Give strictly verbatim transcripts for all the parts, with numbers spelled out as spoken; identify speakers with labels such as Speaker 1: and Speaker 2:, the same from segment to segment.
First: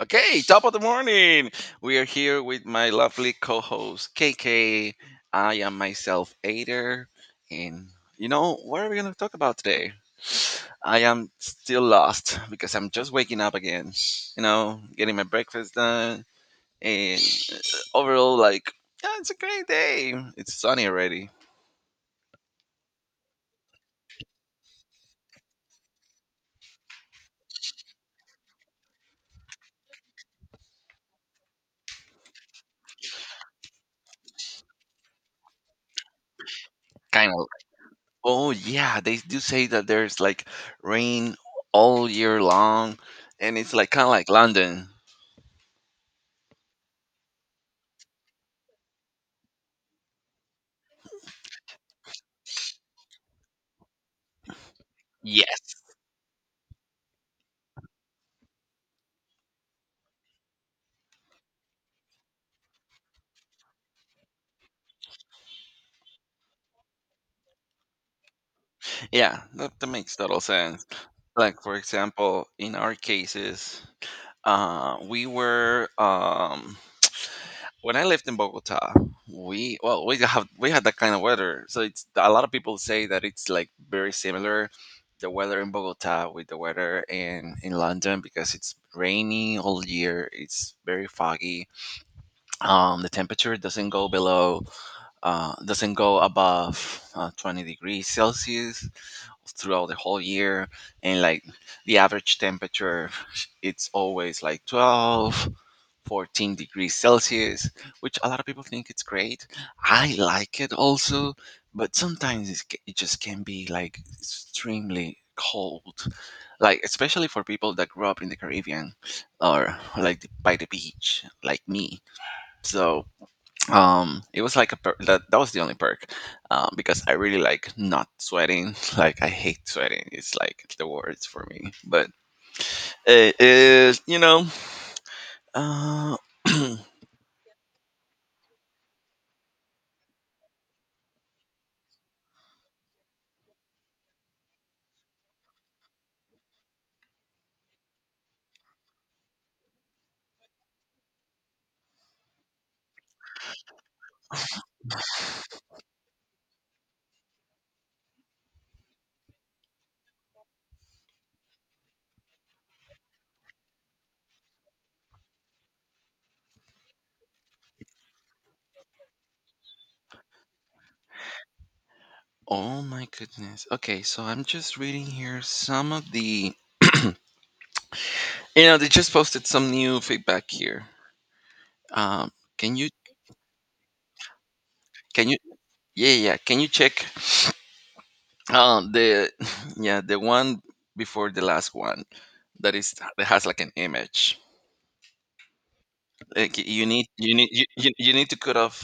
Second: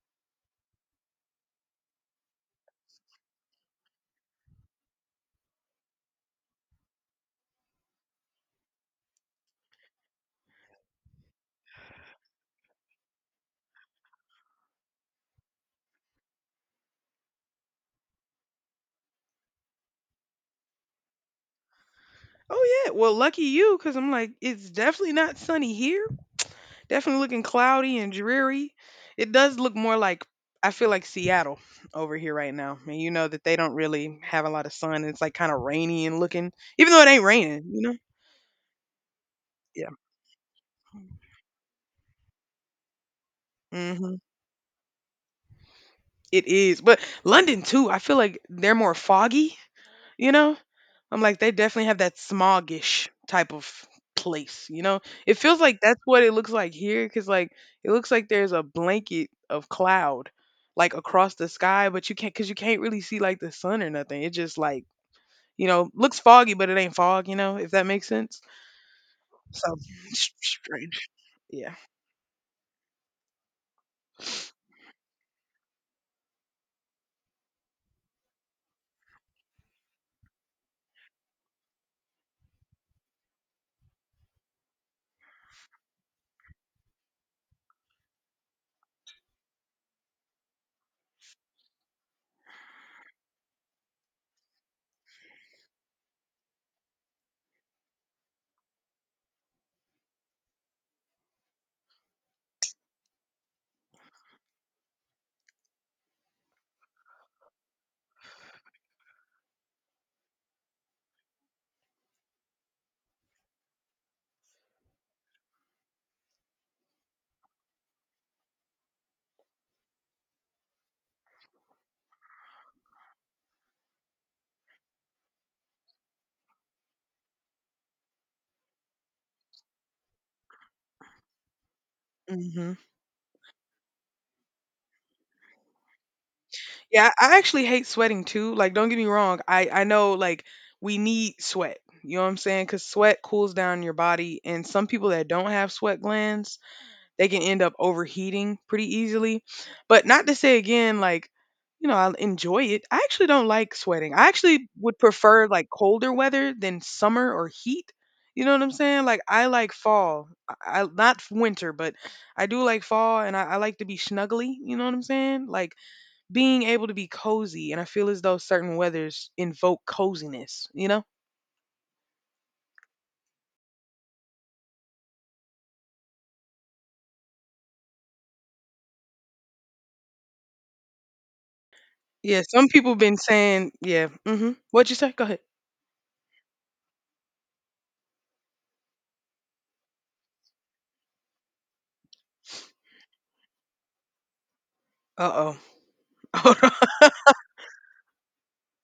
Speaker 1: Okay, top of the morning. We are here with my lovely co-host K K. I am myself Ader, and you know what are we going to talk about today? I am still lost because I'm just waking up again. You know, getting my breakfast done, and uh, overall, like, yeah, it's a great day. It's sunny already.
Speaker 2: Oh yeah, well, lucky you, because I'm like, it's definitely not sunny here. Definitely looking cloudy and dreary. It does look more like I feel like Seattle over here right now, and you know that they don't really have a lot of sun. It's like kind of rainy and looking, even though it ain't
Speaker 1: Kind of.
Speaker 2: raining. You know?
Speaker 1: Oh yeah, they do say that
Speaker 2: Yeah.
Speaker 1: there's like rain all year long, and it's like kind of
Speaker 2: Mhm.
Speaker 1: like London.
Speaker 2: It is, but London too. I feel like they're more foggy. You know, I'm like, they definitely have that smoggish type of place, you know? It feels
Speaker 1: Yes.
Speaker 2: like that's what it looks like here because, like, it looks like there's a blanket of cloud, like, across the sky, but you can't, because you can't really see, like, the sun or nothing. It just, like, you know, looks foggy, but it ain't fog, you know, if that makes sense.
Speaker 1: Yeah,
Speaker 2: So
Speaker 1: that, that makes
Speaker 2: it's
Speaker 1: total sense.
Speaker 2: strange.
Speaker 1: Like
Speaker 2: Yeah.
Speaker 1: for example, in our cases, uh, we were um, when I lived in Bogota, we well we have we had that kind of weather. So it's a lot of people say that it's like very similar the weather in Bogota with the weather in in London because it's rainy all year. It's very foggy. Um, the temperature doesn't go below uh, doesn't go above uh, twenty degrees Celsius throughout the whole year, and like the average temperature it's always like twelve, fourteen degrees celsius, which a lot of people think it's great. I like it also, but sometimes it's, it just can be like extremely cold, like especially for people that grew up in the caribbean or like by the beach like me. So um it was like a per- that, that was the only perk, um because I really like not sweating. like I hate sweating, it's like the worst for me, but
Speaker 2: Hmm.
Speaker 1: it is, you know. uh
Speaker 2: Yeah. I I actually hate sweating too. Like, don't get me wrong. I, I know, like, we need sweat. You know what I'm saying? Because sweat cools down your body. And some people that don't have sweat glands, they can end up overheating pretty easily. But not to say again, like, you know, I enjoy it. I actually don't like sweating. I actually would prefer like colder weather than summer or heat. You know what I'm saying? Like I like fall. I, I not winter, but I do like fall, and I, I like to be snuggly. You know what I'm saying? Like being able to be cozy, and I feel as though certain weathers invoke coziness. You know?
Speaker 1: oh my goodness. Okay, so I'm just reading here some of the, you know, they just posted some new feedback here. um
Speaker 2: Yeah. Some
Speaker 1: can you
Speaker 2: people been saying, yeah. Hmm. What'd you say? Go
Speaker 1: can you
Speaker 2: ahead.
Speaker 1: yeah, yeah, yeah. Can you check um the yeah, the one before the last one, that is that has like an image?
Speaker 2: Uh oh.
Speaker 1: Like,
Speaker 2: Hold on.
Speaker 1: you need you need you, you you need to cut off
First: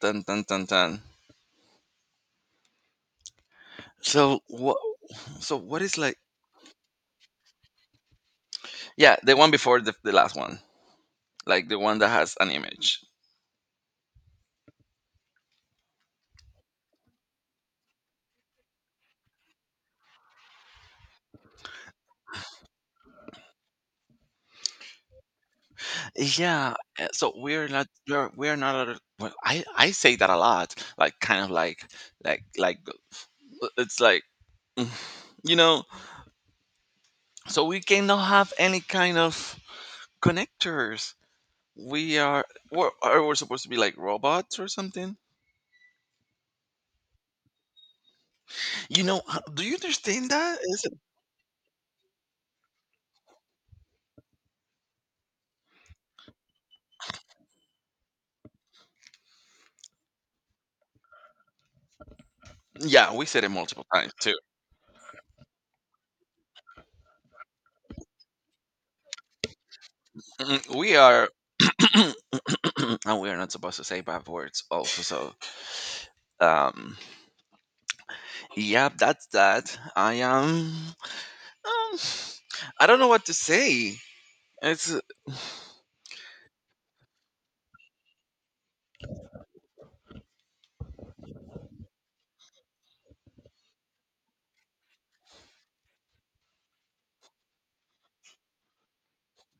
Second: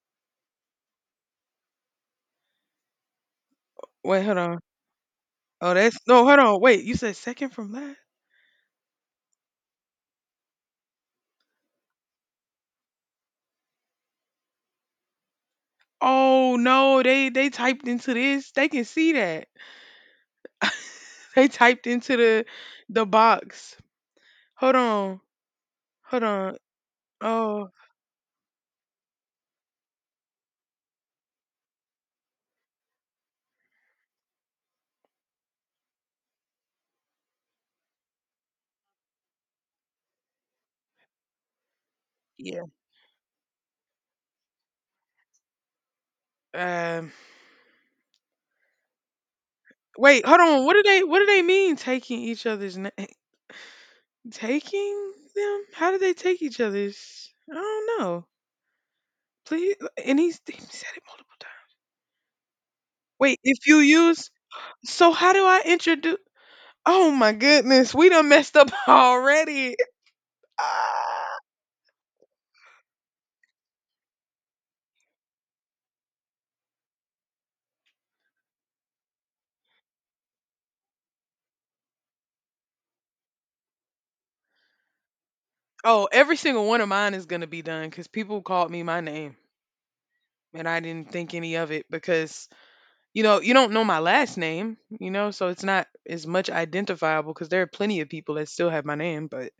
Speaker 1: tan tan tan tan.
Speaker 2: Wait. Hold
Speaker 1: So
Speaker 2: on.
Speaker 1: what so
Speaker 2: Oh,
Speaker 1: what
Speaker 2: that's
Speaker 1: is like,
Speaker 2: no. Hold on, wait. You said second from last.
Speaker 1: yeah, the one before the, the last one, like the one that has an image?
Speaker 2: Oh no, they they typed into this. They can see that. They typed into the the box. Hold on, hold on.
Speaker 1: Yeah. Uh, so
Speaker 2: Oh
Speaker 1: we're not we're, we're not a- well, I I say that a lot, like, kind of like like like uh, it's like mm, you know, so we cannot have any kind of connectors. We are
Speaker 2: yeah.
Speaker 1: we're, are we supposed to be like robots or something,
Speaker 2: Um,
Speaker 1: you know? Uh, do you
Speaker 2: wait.
Speaker 1: understand
Speaker 2: Hold
Speaker 1: that?
Speaker 2: on. What do they What do they mean taking each other's name? Taking them? How do they take each other's? I don't know. Please. And he's he said it multiple times.
Speaker 1: Yeah, we
Speaker 2: Wait.
Speaker 1: said it
Speaker 2: If you
Speaker 1: multiple times
Speaker 2: use.
Speaker 1: too.
Speaker 2: So how do I introduce? Oh my goodness. We done messed up already.
Speaker 1: Mhm. We are, and we are not supposed to say bad words, also. So, um, yeah, that's that. I am. Um, I don't know what to say. It's.
Speaker 2: Oh, every single one of mine is gonna be done because people called me my name and I didn't think any of it because you know you don't know my last name, you know, so it's not as much identifiable because there are plenty of people that still have my name, but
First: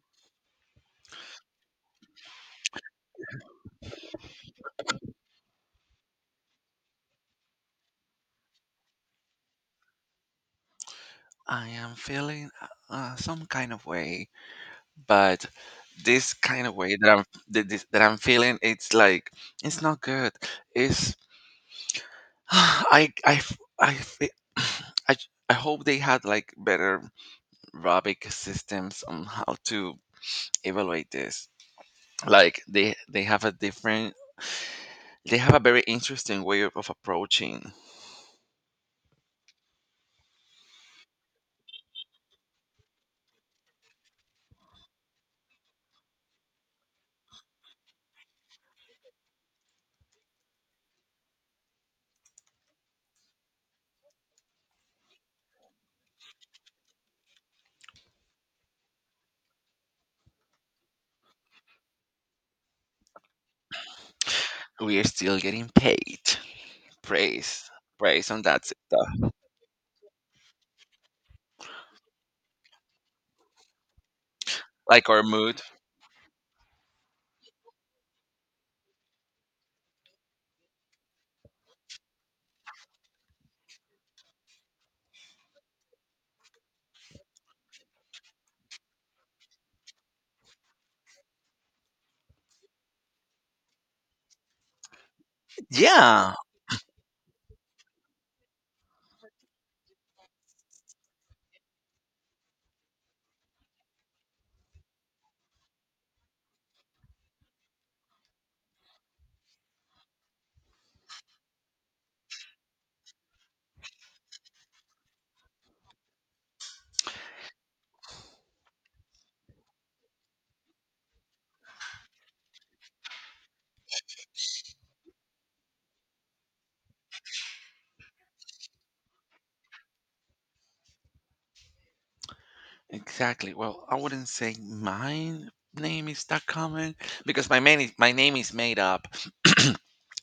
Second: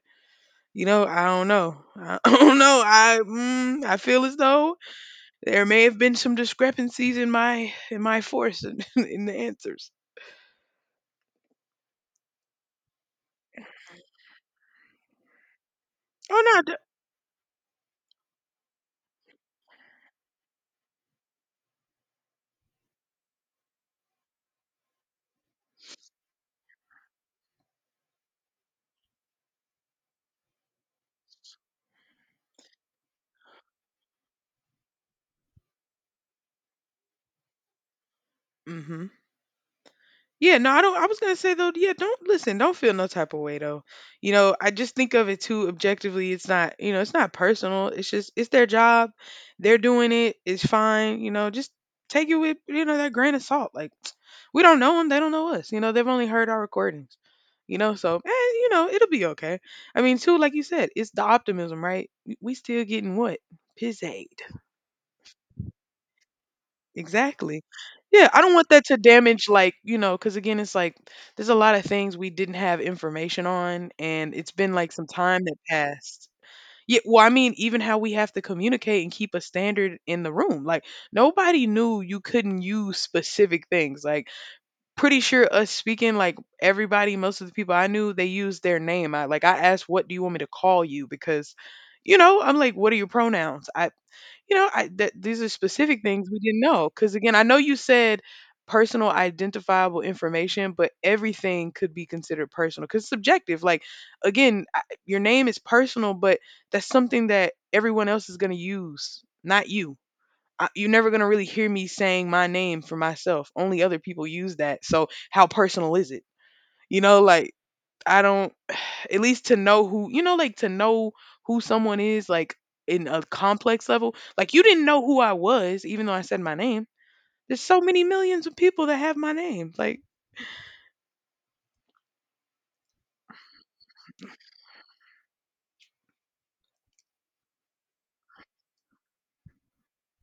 Speaker 2: you know I don't know, I don't know. I mm, I feel as though there may have been some discrepancies in my in my force in, in the answers.
Speaker 1: I am feeling uh, some kind of way, but this
Speaker 2: Oh
Speaker 1: kind of way that I'm that, this, that I'm feeling, it's like it's not good. It's. I I f- I fe- I. I hope they had like better Robic systems on how to evaluate this. Like they they have a different, they have a very interesting way of of approaching.
Speaker 2: no. Mm-hmm. Yeah, no, I don't. I was gonna say though, yeah, don't listen, don't feel no type of way though. You know, I just think of it too objectively. It's not, you know, it's not personal. It's just, it's their job. They're doing it. It's fine. You know, just take it with, you know, that grain of salt. Like, we don't know them. They don't know us. You know, they've only heard our recordings. You know, so, eh, you know, it'll be okay. I mean, too, like you said, it's the optimism, right? We we still getting what? Pizzade.
Speaker 1: We are still getting paid.
Speaker 2: Exactly.
Speaker 1: Praise.
Speaker 2: Yeah,
Speaker 1: Praise,
Speaker 2: I
Speaker 1: and
Speaker 2: don't want
Speaker 1: that's it.
Speaker 2: that to
Speaker 1: uh,
Speaker 2: damage like, you know, because again it's like there's a lot of things we didn't have information on and it's been like some
Speaker 1: Like our
Speaker 2: time that
Speaker 1: mood.
Speaker 2: passed. Yeah, well, I mean, even how we have to communicate and keep a standard in the room. Like nobody knew you couldn't use specific things. Like pretty sure us speaking like everybody, most of the people I knew, they used their name. I like I asked, "What do you want me to call you?" because you know, I'm like, "What are your pronouns?" I you know, I that these are specific things
Speaker 1: Yeah.
Speaker 2: we didn't know. Because again, I know you said personal identifiable information, but everything could be considered personal because it's subjective. Like again, I, your name is personal, but that's something that everyone else is going to use, not you. I, you're never going to really hear me saying my name for myself. Only other people use that. So how personal is it? You know, like I don't at least to know who you know like to know who someone is like in a complex level like you didn't know who I was even though I said my name. There's so many millions of people that have my name, like
Speaker 1: Exactly. Well, I wouldn't say my name is that common because my main is, my name is made up.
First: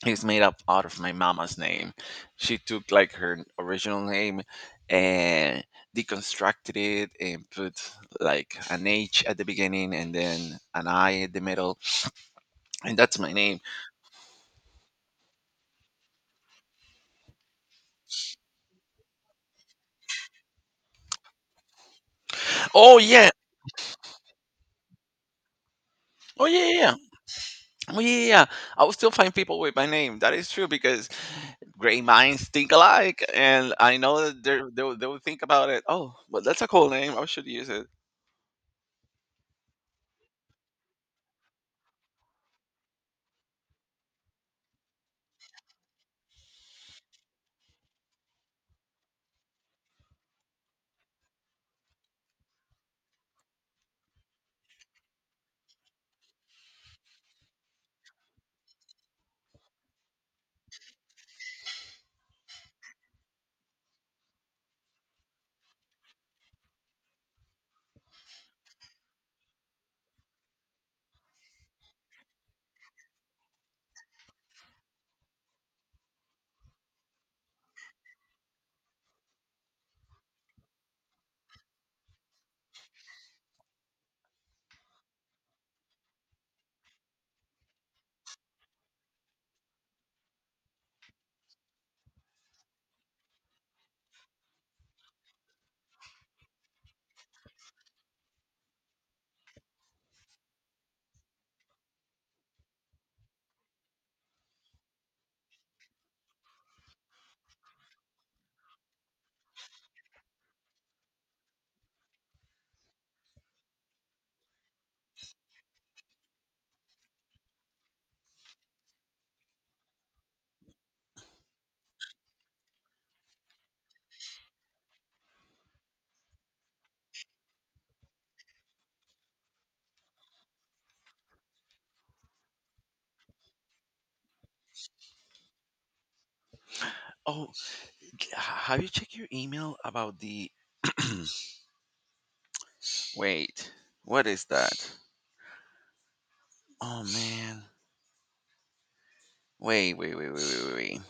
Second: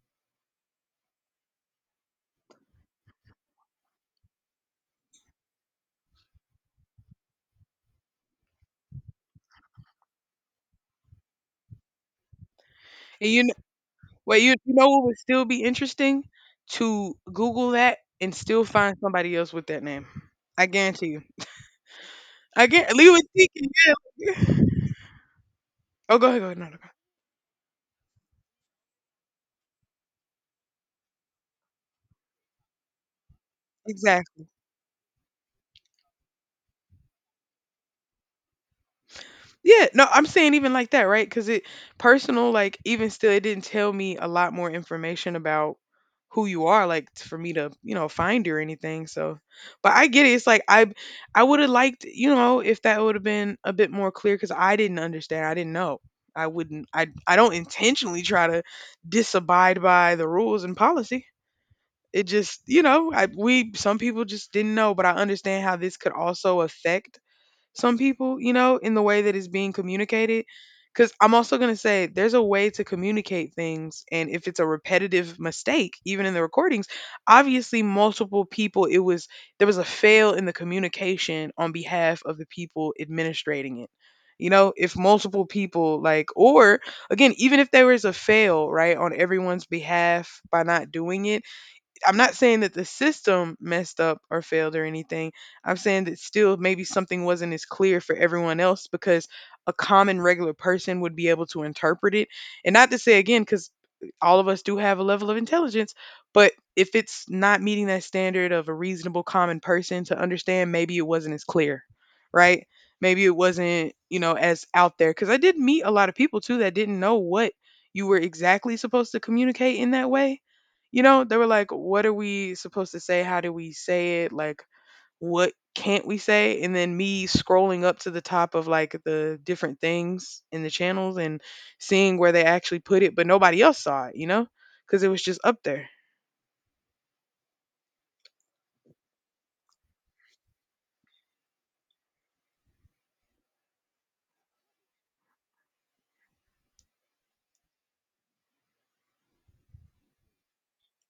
Speaker 1: it's made up out of my mama's name. She took like her original name and deconstructed it and put like an H at the beginning and then an I at the middle, and that's
Speaker 2: and
Speaker 1: my
Speaker 2: you know
Speaker 1: name.
Speaker 2: well you, you know it would still be interesting to google that and still find somebody else with that name. I guarantee you, I guarantee,
Speaker 1: Oh
Speaker 2: leave it
Speaker 1: yeah,
Speaker 2: thinking. Yeah. Oh, go ahead, go
Speaker 1: oh
Speaker 2: ahead, no,
Speaker 1: yeah,
Speaker 2: no, no.
Speaker 1: yeah, yeah. Oh yeah, yeah, yeah. I will still find people with my name. That is true because great minds think alike, and I know that
Speaker 2: Exactly.
Speaker 1: they're- they'll they'll think about it. Oh, but that's a cool name. I should use it.
Speaker 2: Yeah, no, I'm saying even like that, right? Because it personal, like even still, it didn't tell me a lot more information about who you are, like t- for me to, you know, find you or anything. So, but I get it. It's like I, I would have liked, you know, if that would have been a bit more clear because I didn't understand. I didn't know. I wouldn't. I I don't intentionally try to disabide by the rules and policy. It just, you know, I we some people just didn't know, but I understand how this could also affect some people, you know, in the way that it's being communicated. Because I'm also going to say there's a way to communicate things. And if it's a repetitive mistake, even in the recordings, obviously multiple people, it was, there was a fail in the communication on behalf of the people administrating it. You know, if multiple people, like, or again, even if there was a fail, right, on everyone's behalf by not doing it, I'm not saying that the system messed up or failed or anything. I'm saying that still maybe something wasn't as clear for everyone else because a common regular person would be able to interpret it. And not to say again, because all of us do have a level of intelligence, but if it's not meeting that standard of a reasonable common person to understand, maybe it wasn't as clear, right? Maybe it wasn't, you know, as out there. Because I did meet a lot of people too that didn't know what you were exactly supposed to communicate in that way, you know, they were like, what are we supposed to say? How do we say it? Like, what can't we say? And then me scrolling up to the top of like the different things in the channels and seeing where they actually put it, but nobody else saw it, you know, because it was just up there.
Speaker 1: Oh, have you checked your email about the wait? What is that? Oh man. Wait, wait, wait, wait, wait, wait, wait.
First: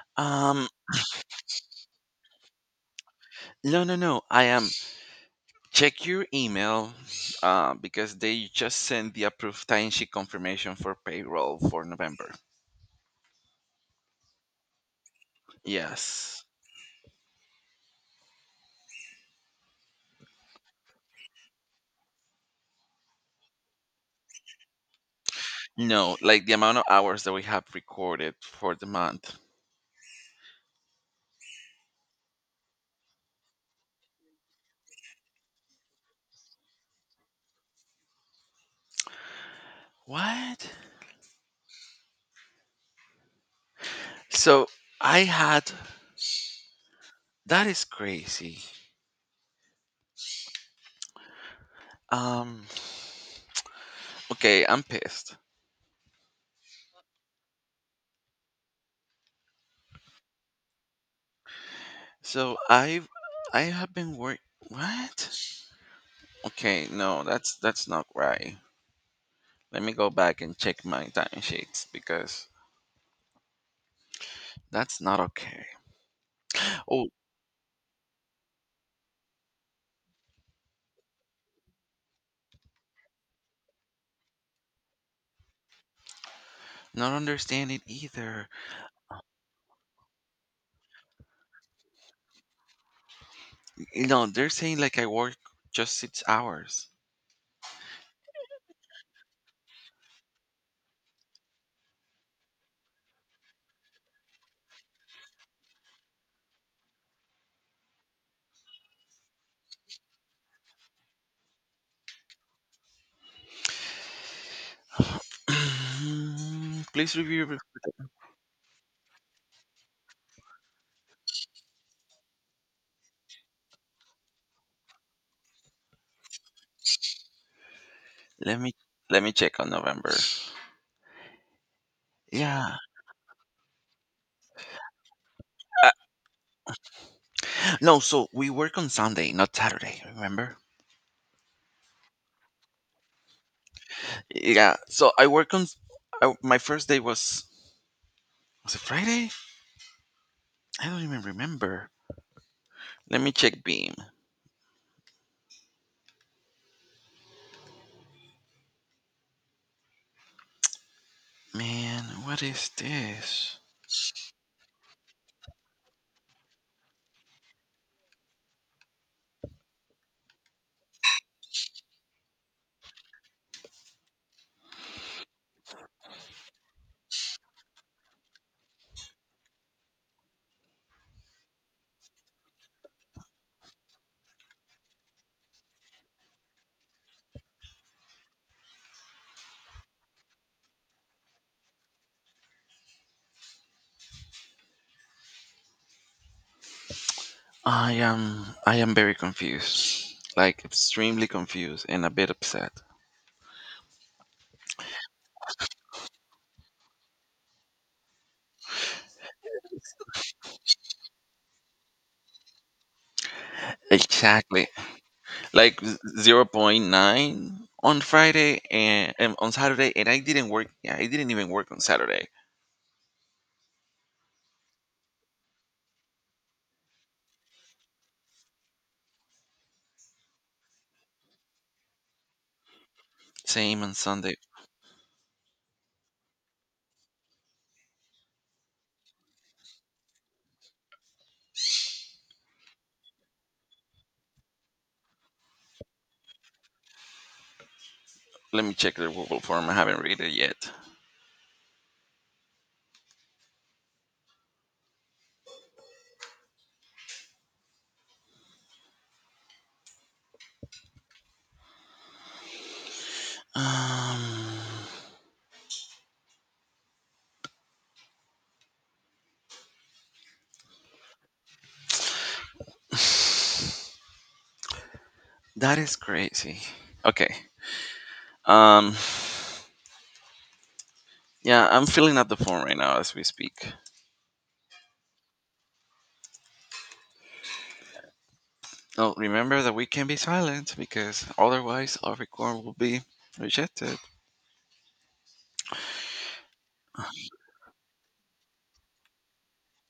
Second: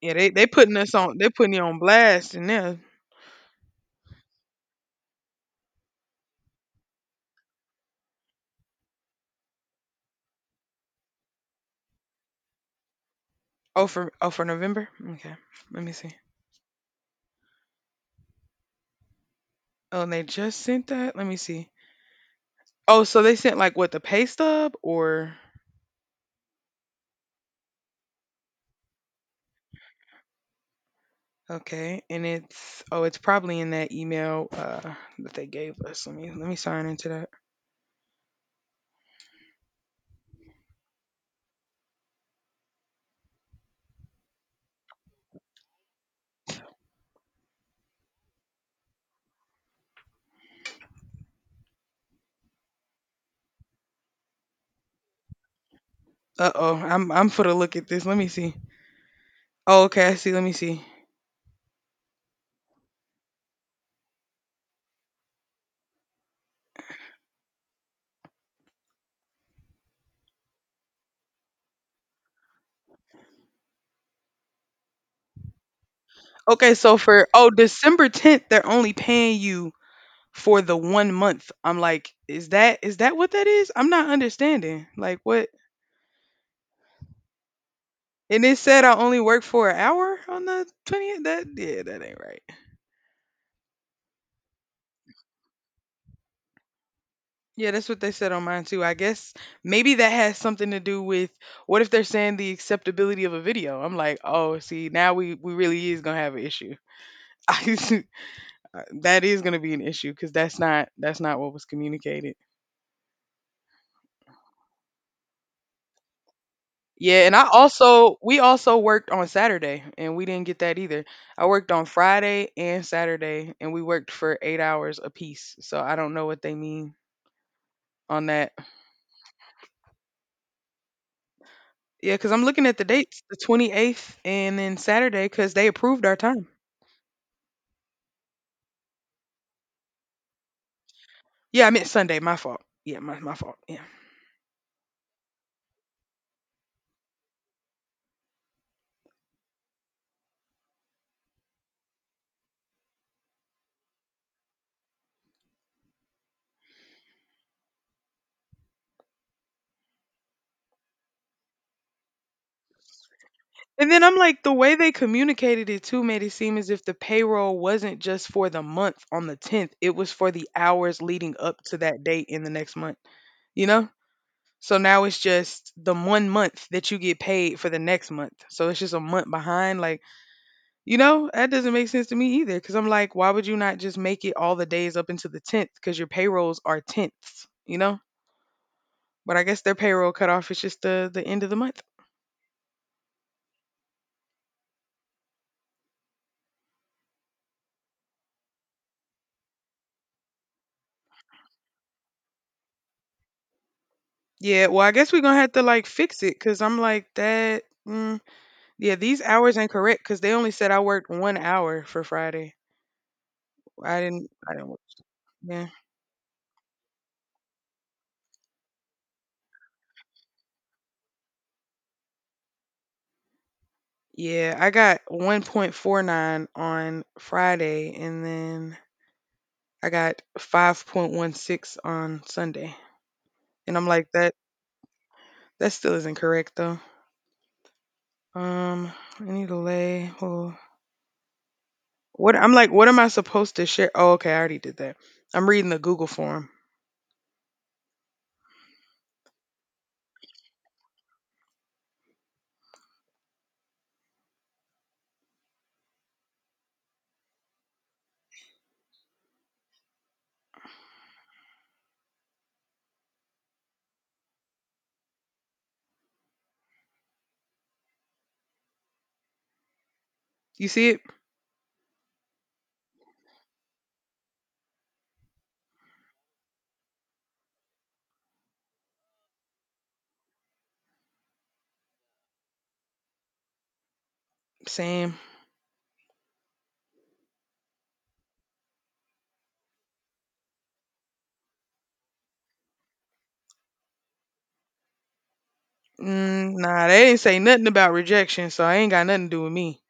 Speaker 2: Yeah, they they
Speaker 1: Um,
Speaker 2: putting us on, they putting you on blast, and yeah.
Speaker 1: no, no, no. I am check your email, uh, because they just sent the approved timesheet confirmation for payroll for November.
Speaker 2: Oh for oh for November. Okay, let me see.
Speaker 1: Yes.
Speaker 2: Oh, and they just sent that. Let me see. Oh, so they sent like what the pay stub or?
Speaker 1: No, like the amount of hours that we have recorded for the month.
Speaker 2: Okay, and it's oh, it's probably in that email uh that they gave us. Let me let me sign into that.
Speaker 1: What? So I had That is crazy. Um, okay, I'm pissed.
Speaker 2: Uh oh, I'm I'm for to look at this. Let me see. Oh, okay, I see. Let me see.
Speaker 1: So I've I have been work. What? Okay, no, that's that's not right. Let me go back and check my timesheets because that's not okay.
Speaker 2: Okay, so
Speaker 1: Oh,
Speaker 2: for oh December tenth, they're only paying you for the one month. I'm like, is that is that what that is? I'm not understanding. Like what?
Speaker 1: not understand it
Speaker 2: And
Speaker 1: either.
Speaker 2: it said I only work for an hour on the twentieth. That yeah, that ain't right.
Speaker 1: No, they're saying like I work just six hours.
Speaker 2: Yeah, that's what they said on mine too. I guess maybe that has something to do with what if they're saying the acceptability of a video? I'm like, oh, see, now we we really is gonna have an issue. I- that is gonna be an issue because that's not that's not what was communicated.
Speaker 1: Please
Speaker 2: Yeah, and I
Speaker 1: review.
Speaker 2: also we also worked on Saturday and we didn't get that either. I worked on Friday and Saturday and we worked for eight hours apiece. So I don't know what they mean on that.
Speaker 1: Let me let me check on November.
Speaker 2: Yeah, because I'm looking at
Speaker 1: Yeah.
Speaker 2: the dates, the twenty-eighth and then Saturday because they
Speaker 1: Uh,
Speaker 2: approved our time.
Speaker 1: No, so we work on Sunday, not Saturday. Remember?
Speaker 2: Yeah, I meant Sunday, my fault. Yeah, my my fault. Yeah.
Speaker 1: Yeah. So I work on. I, my first day was was it Friday? I don't even remember. Let me check Beam. Man, what is this?
Speaker 2: And then I'm like, the way they communicated it too made it seem as if the payroll wasn't just for the month on the tenth, it was for the hours leading up to that date in the next month, you know? So now it's just the one month that you get paid for the next month. So it's just a month behind. Like, you know, that doesn't make sense to me either. Cause I'm like, why would you not just make it all the days up into the tenth? Cause your payrolls are tenths, you know? But I guess their payroll cutoff is just the, the end of the month.
Speaker 1: I am I am very confused. Like extremely confused and a bit upset.
Speaker 2: Yeah, well, I guess we're gonna have to like fix it because I'm like that. Mm, yeah, these hours incorrect because they only said I worked one hour for Friday. I didn't. I didn't
Speaker 1: Exactly.
Speaker 2: work. Yeah,
Speaker 1: Like zero point zero point nine on Friday and, and on Saturday, and I didn't work. Yeah, I didn't even work on Saturday.
Speaker 2: yeah. I got one point four nine on Friday, and then I got five point one six on Sunday. And
Speaker 1: Same
Speaker 2: I'm
Speaker 1: on
Speaker 2: like that.
Speaker 1: Sunday.
Speaker 2: That still isn't correct though. Um, I need to lay. Oh, what? I'm like, what am I supposed to share? Oh, okay, I already did that. I'm reading the Google form.
Speaker 1: Let me check the Google form. I haven't read it yet. Um
Speaker 2: You see it?
Speaker 1: that is crazy. Okay. Um yeah, I'm filling out the form right now as we speak.
Speaker 2: Same.
Speaker 1: Oh, remember that we can be silent because otherwise our record will be rejected.
Speaker 2: Mm, nah, they didn't say nothing about rejection, so I ain't got nothing to do with me.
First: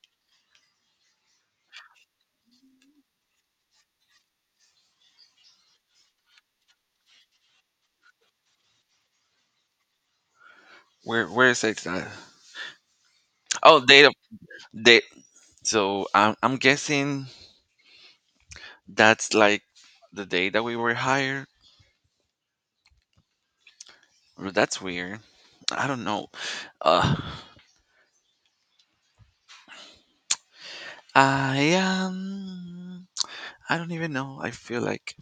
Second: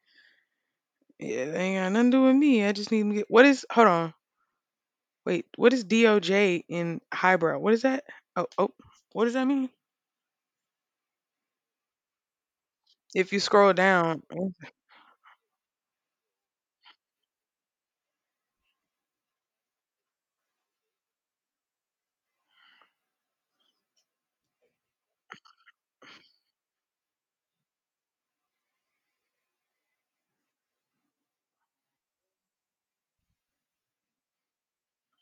Speaker 2: Yeah, it ain't got nothing to do with me. I just need to get what is hold on. Wait, what is D O J in highbrow? What is that? Oh oh what does that mean?
Speaker 1: Where where is it? Uh,
Speaker 2: If you scroll
Speaker 1: oh, Date of
Speaker 2: down,
Speaker 1: date. So I'm I'm guessing that's like the day that we were hired. Well, that's weird. I don't know. Uh, I am. I don't even know. I feel like,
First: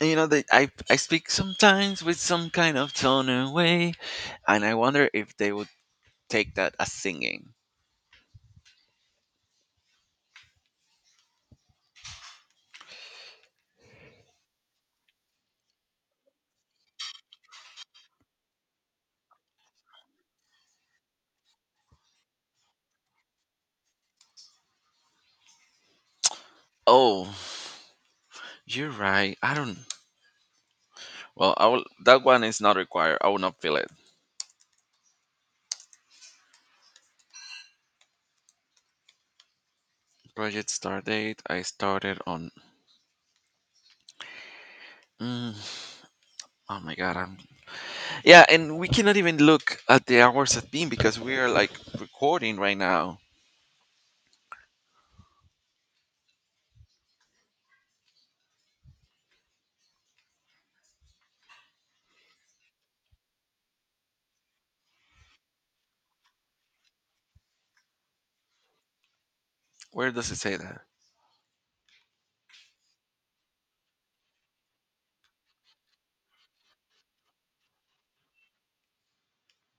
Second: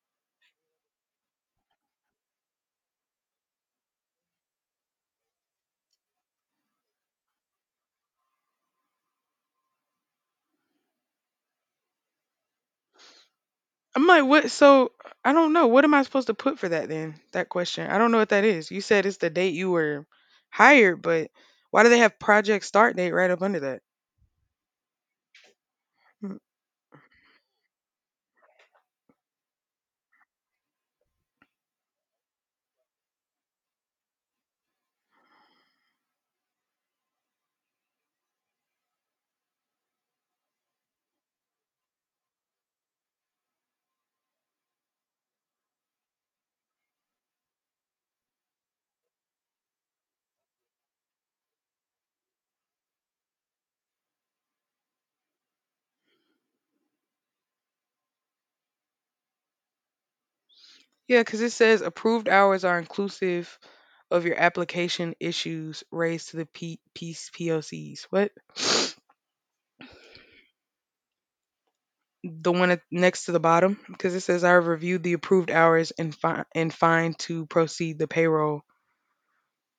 Speaker 1: you know, that I I speak sometimes with some kind of tone and way, and I wonder if they would take that as singing.
Speaker 2: I'm like, what so I don't know. What am I supposed to put for that then? That question. I don't know what that is. You said it's the date you were hired, but why do they have project start date right up under that? Hmm.
Speaker 1: Oh, you're right. I don't. Well, I will, that one is not required. I will not feel it. Project start date. I started on Mm, oh my god, I'm yeah, and we cannot even look at the hours at been because we are like recording right now.
Speaker 2: Yeah, because it says approved hours are inclusive of your application issues raised to the P- P's- P O Cs. What?
Speaker 1: Where does it say that?
Speaker 2: The one at, next to the bottom? Because it says I reviewed the approved hours and fi- and find to proceed the payroll.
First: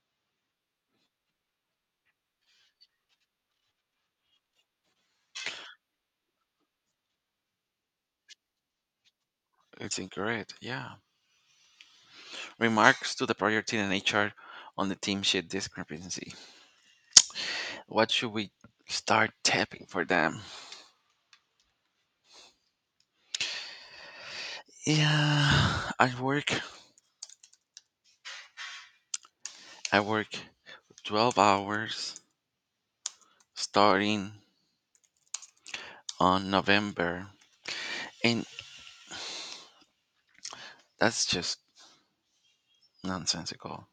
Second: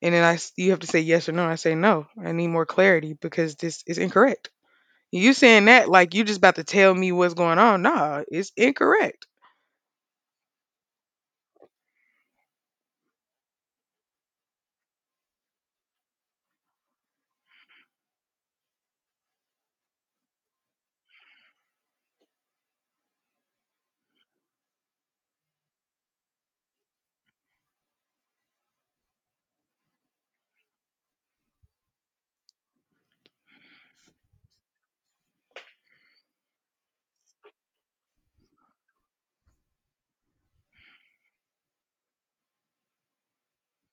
Speaker 2: And then I, s- you have to say yes or no. I say no. I need more clarity because this is incorrect. You saying that like you just about to tell me what's going on? Nah, it's incorrect.
Speaker 1: It's incorrect. Yeah. Remarks to the prior team and H R on the team sheet discrepancy. What should we start tapping for them? Yeah, I work. I work twelve hours starting on November, and that's just nonsensical.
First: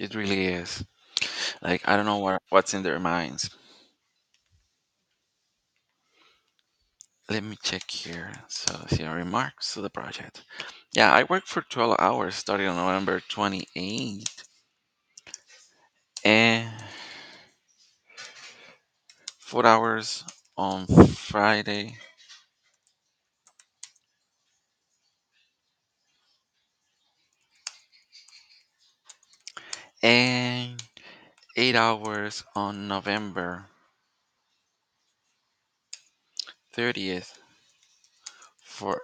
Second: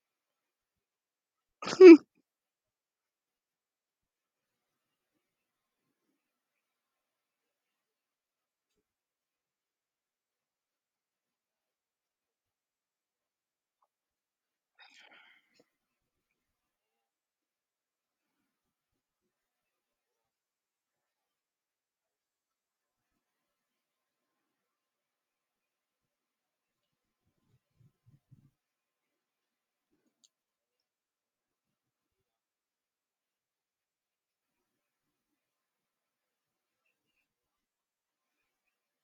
Speaker 1: It really is. Like I don't know what what's in their minds. Let me check here. So, see our remarks to the project. Yeah, I worked for twelve hours starting on November twenty-eighth and four hours on Friday and eight hours on November thirtieth for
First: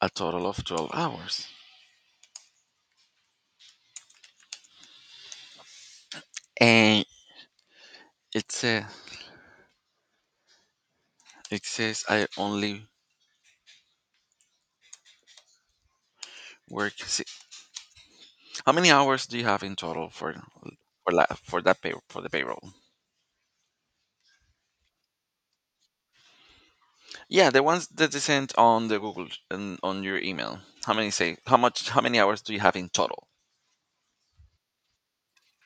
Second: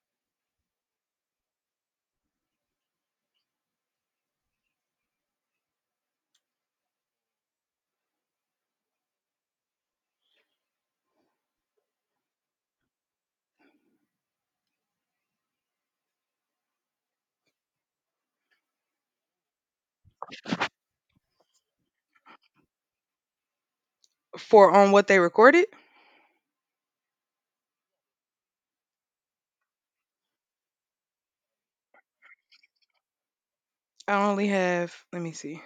Speaker 1: a total of twelve hours. And it says, it says I only work. Si How many hours do you have in total for for, la, for that pay for the payroll?
Speaker 2: For on what they recorded,
Speaker 1: Yeah, the ones that they sent on the Google and on your email. How many say? How much? How many hours do you have in total?
Speaker 2: I only have. Let me see.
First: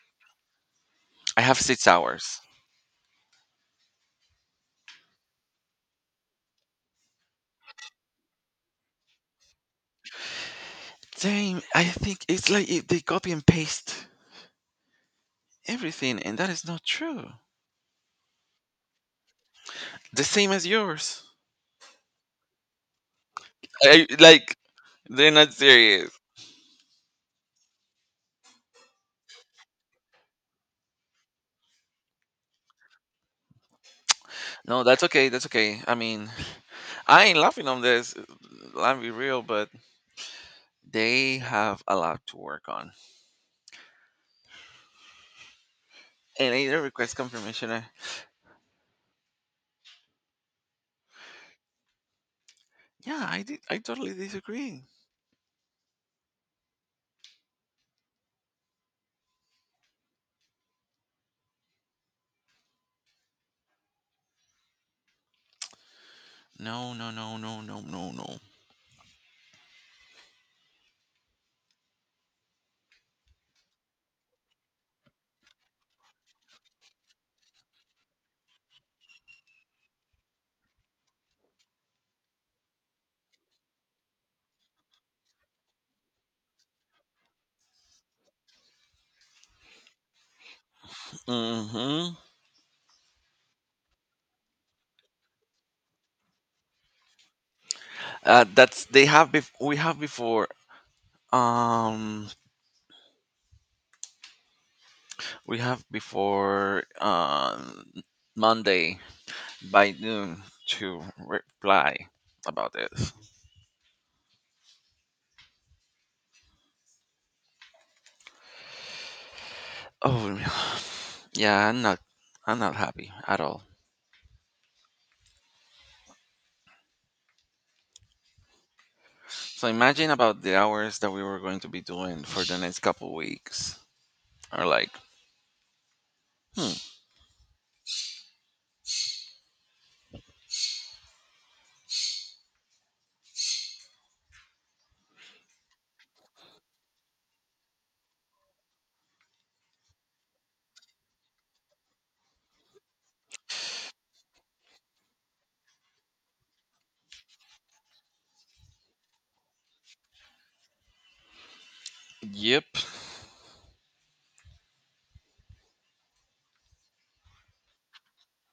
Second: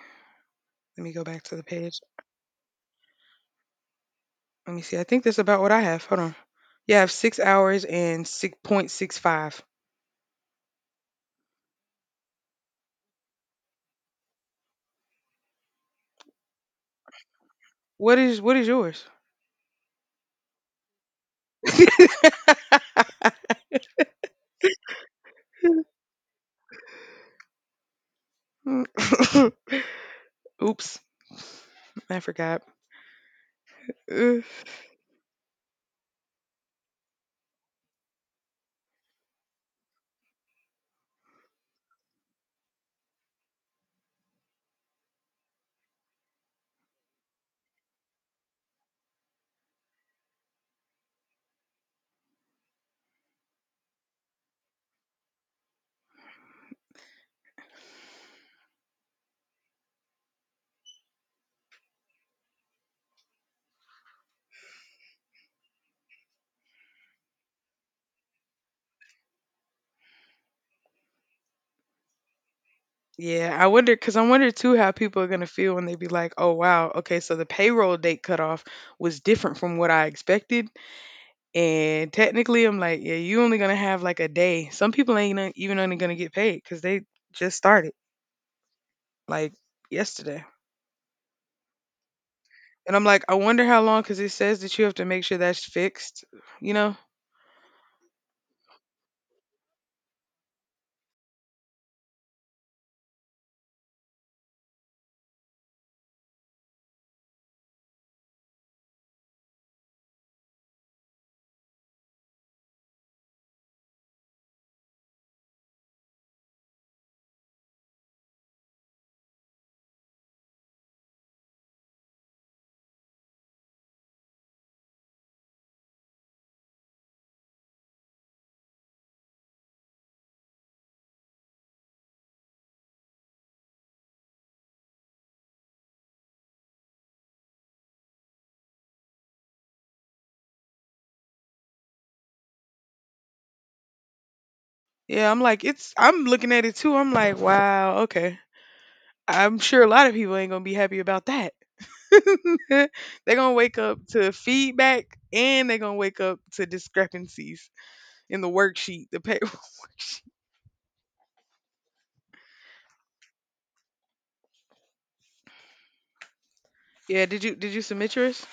Speaker 2: Let me go
Speaker 1: I
Speaker 2: back to
Speaker 1: have
Speaker 2: the
Speaker 1: six
Speaker 2: page.
Speaker 1: hours.
Speaker 2: Let me see. I think that's about what I have. Hold on. Yeah, I have six hours and six point six five.
Speaker 1: Same. I think it's like if they copy and paste everything, and that is not true.
Speaker 2: What is what is yours?
Speaker 1: The same as yours. I, like, they're not serious.
Speaker 2: Oops, I forgot. Ugh.
Speaker 1: No, that's okay. That's okay. I mean, I ain't laughing on this. I'll be real, but they have a lot to work on. And I request confirmation. I, yeah, I did. I totally disagree. No, no, no, no, no, no, no.
Speaker 2: Yeah, I wonder because I wonder too how people are gonna feel when they be like, "Oh wow, okay, so the payroll date cutoff was different from what I expected." And technically, I'm like, "Yeah, you only gonna have like a day." Some people ain't gonna- even only gonna get paid because they just started like yesterday.
Speaker 1: Hmm.
Speaker 2: And I'm like, I wonder how long, because it says that you have to make sure that's fixed, you know?
Speaker 1: Uh, that's they have bef- We have before um we have before um Monday by noon to reply about this. Oh, yeah, I'm not I'm not happy at all. So imagine about the hours that we were going to be doing for the next couple weeks. Or like, hmm,
Speaker 2: Yeah, I'm like, it's, I'm looking at it too. I'm like, wow, okay. I'm sure a lot of people ain't gonna be happy about that. They're gonna wake up to feedback and they're gonna wake up to discrepancies in the worksheet, the paper worksheet.
Speaker 1: yep.
Speaker 2: Yeah, did you did you submit yours?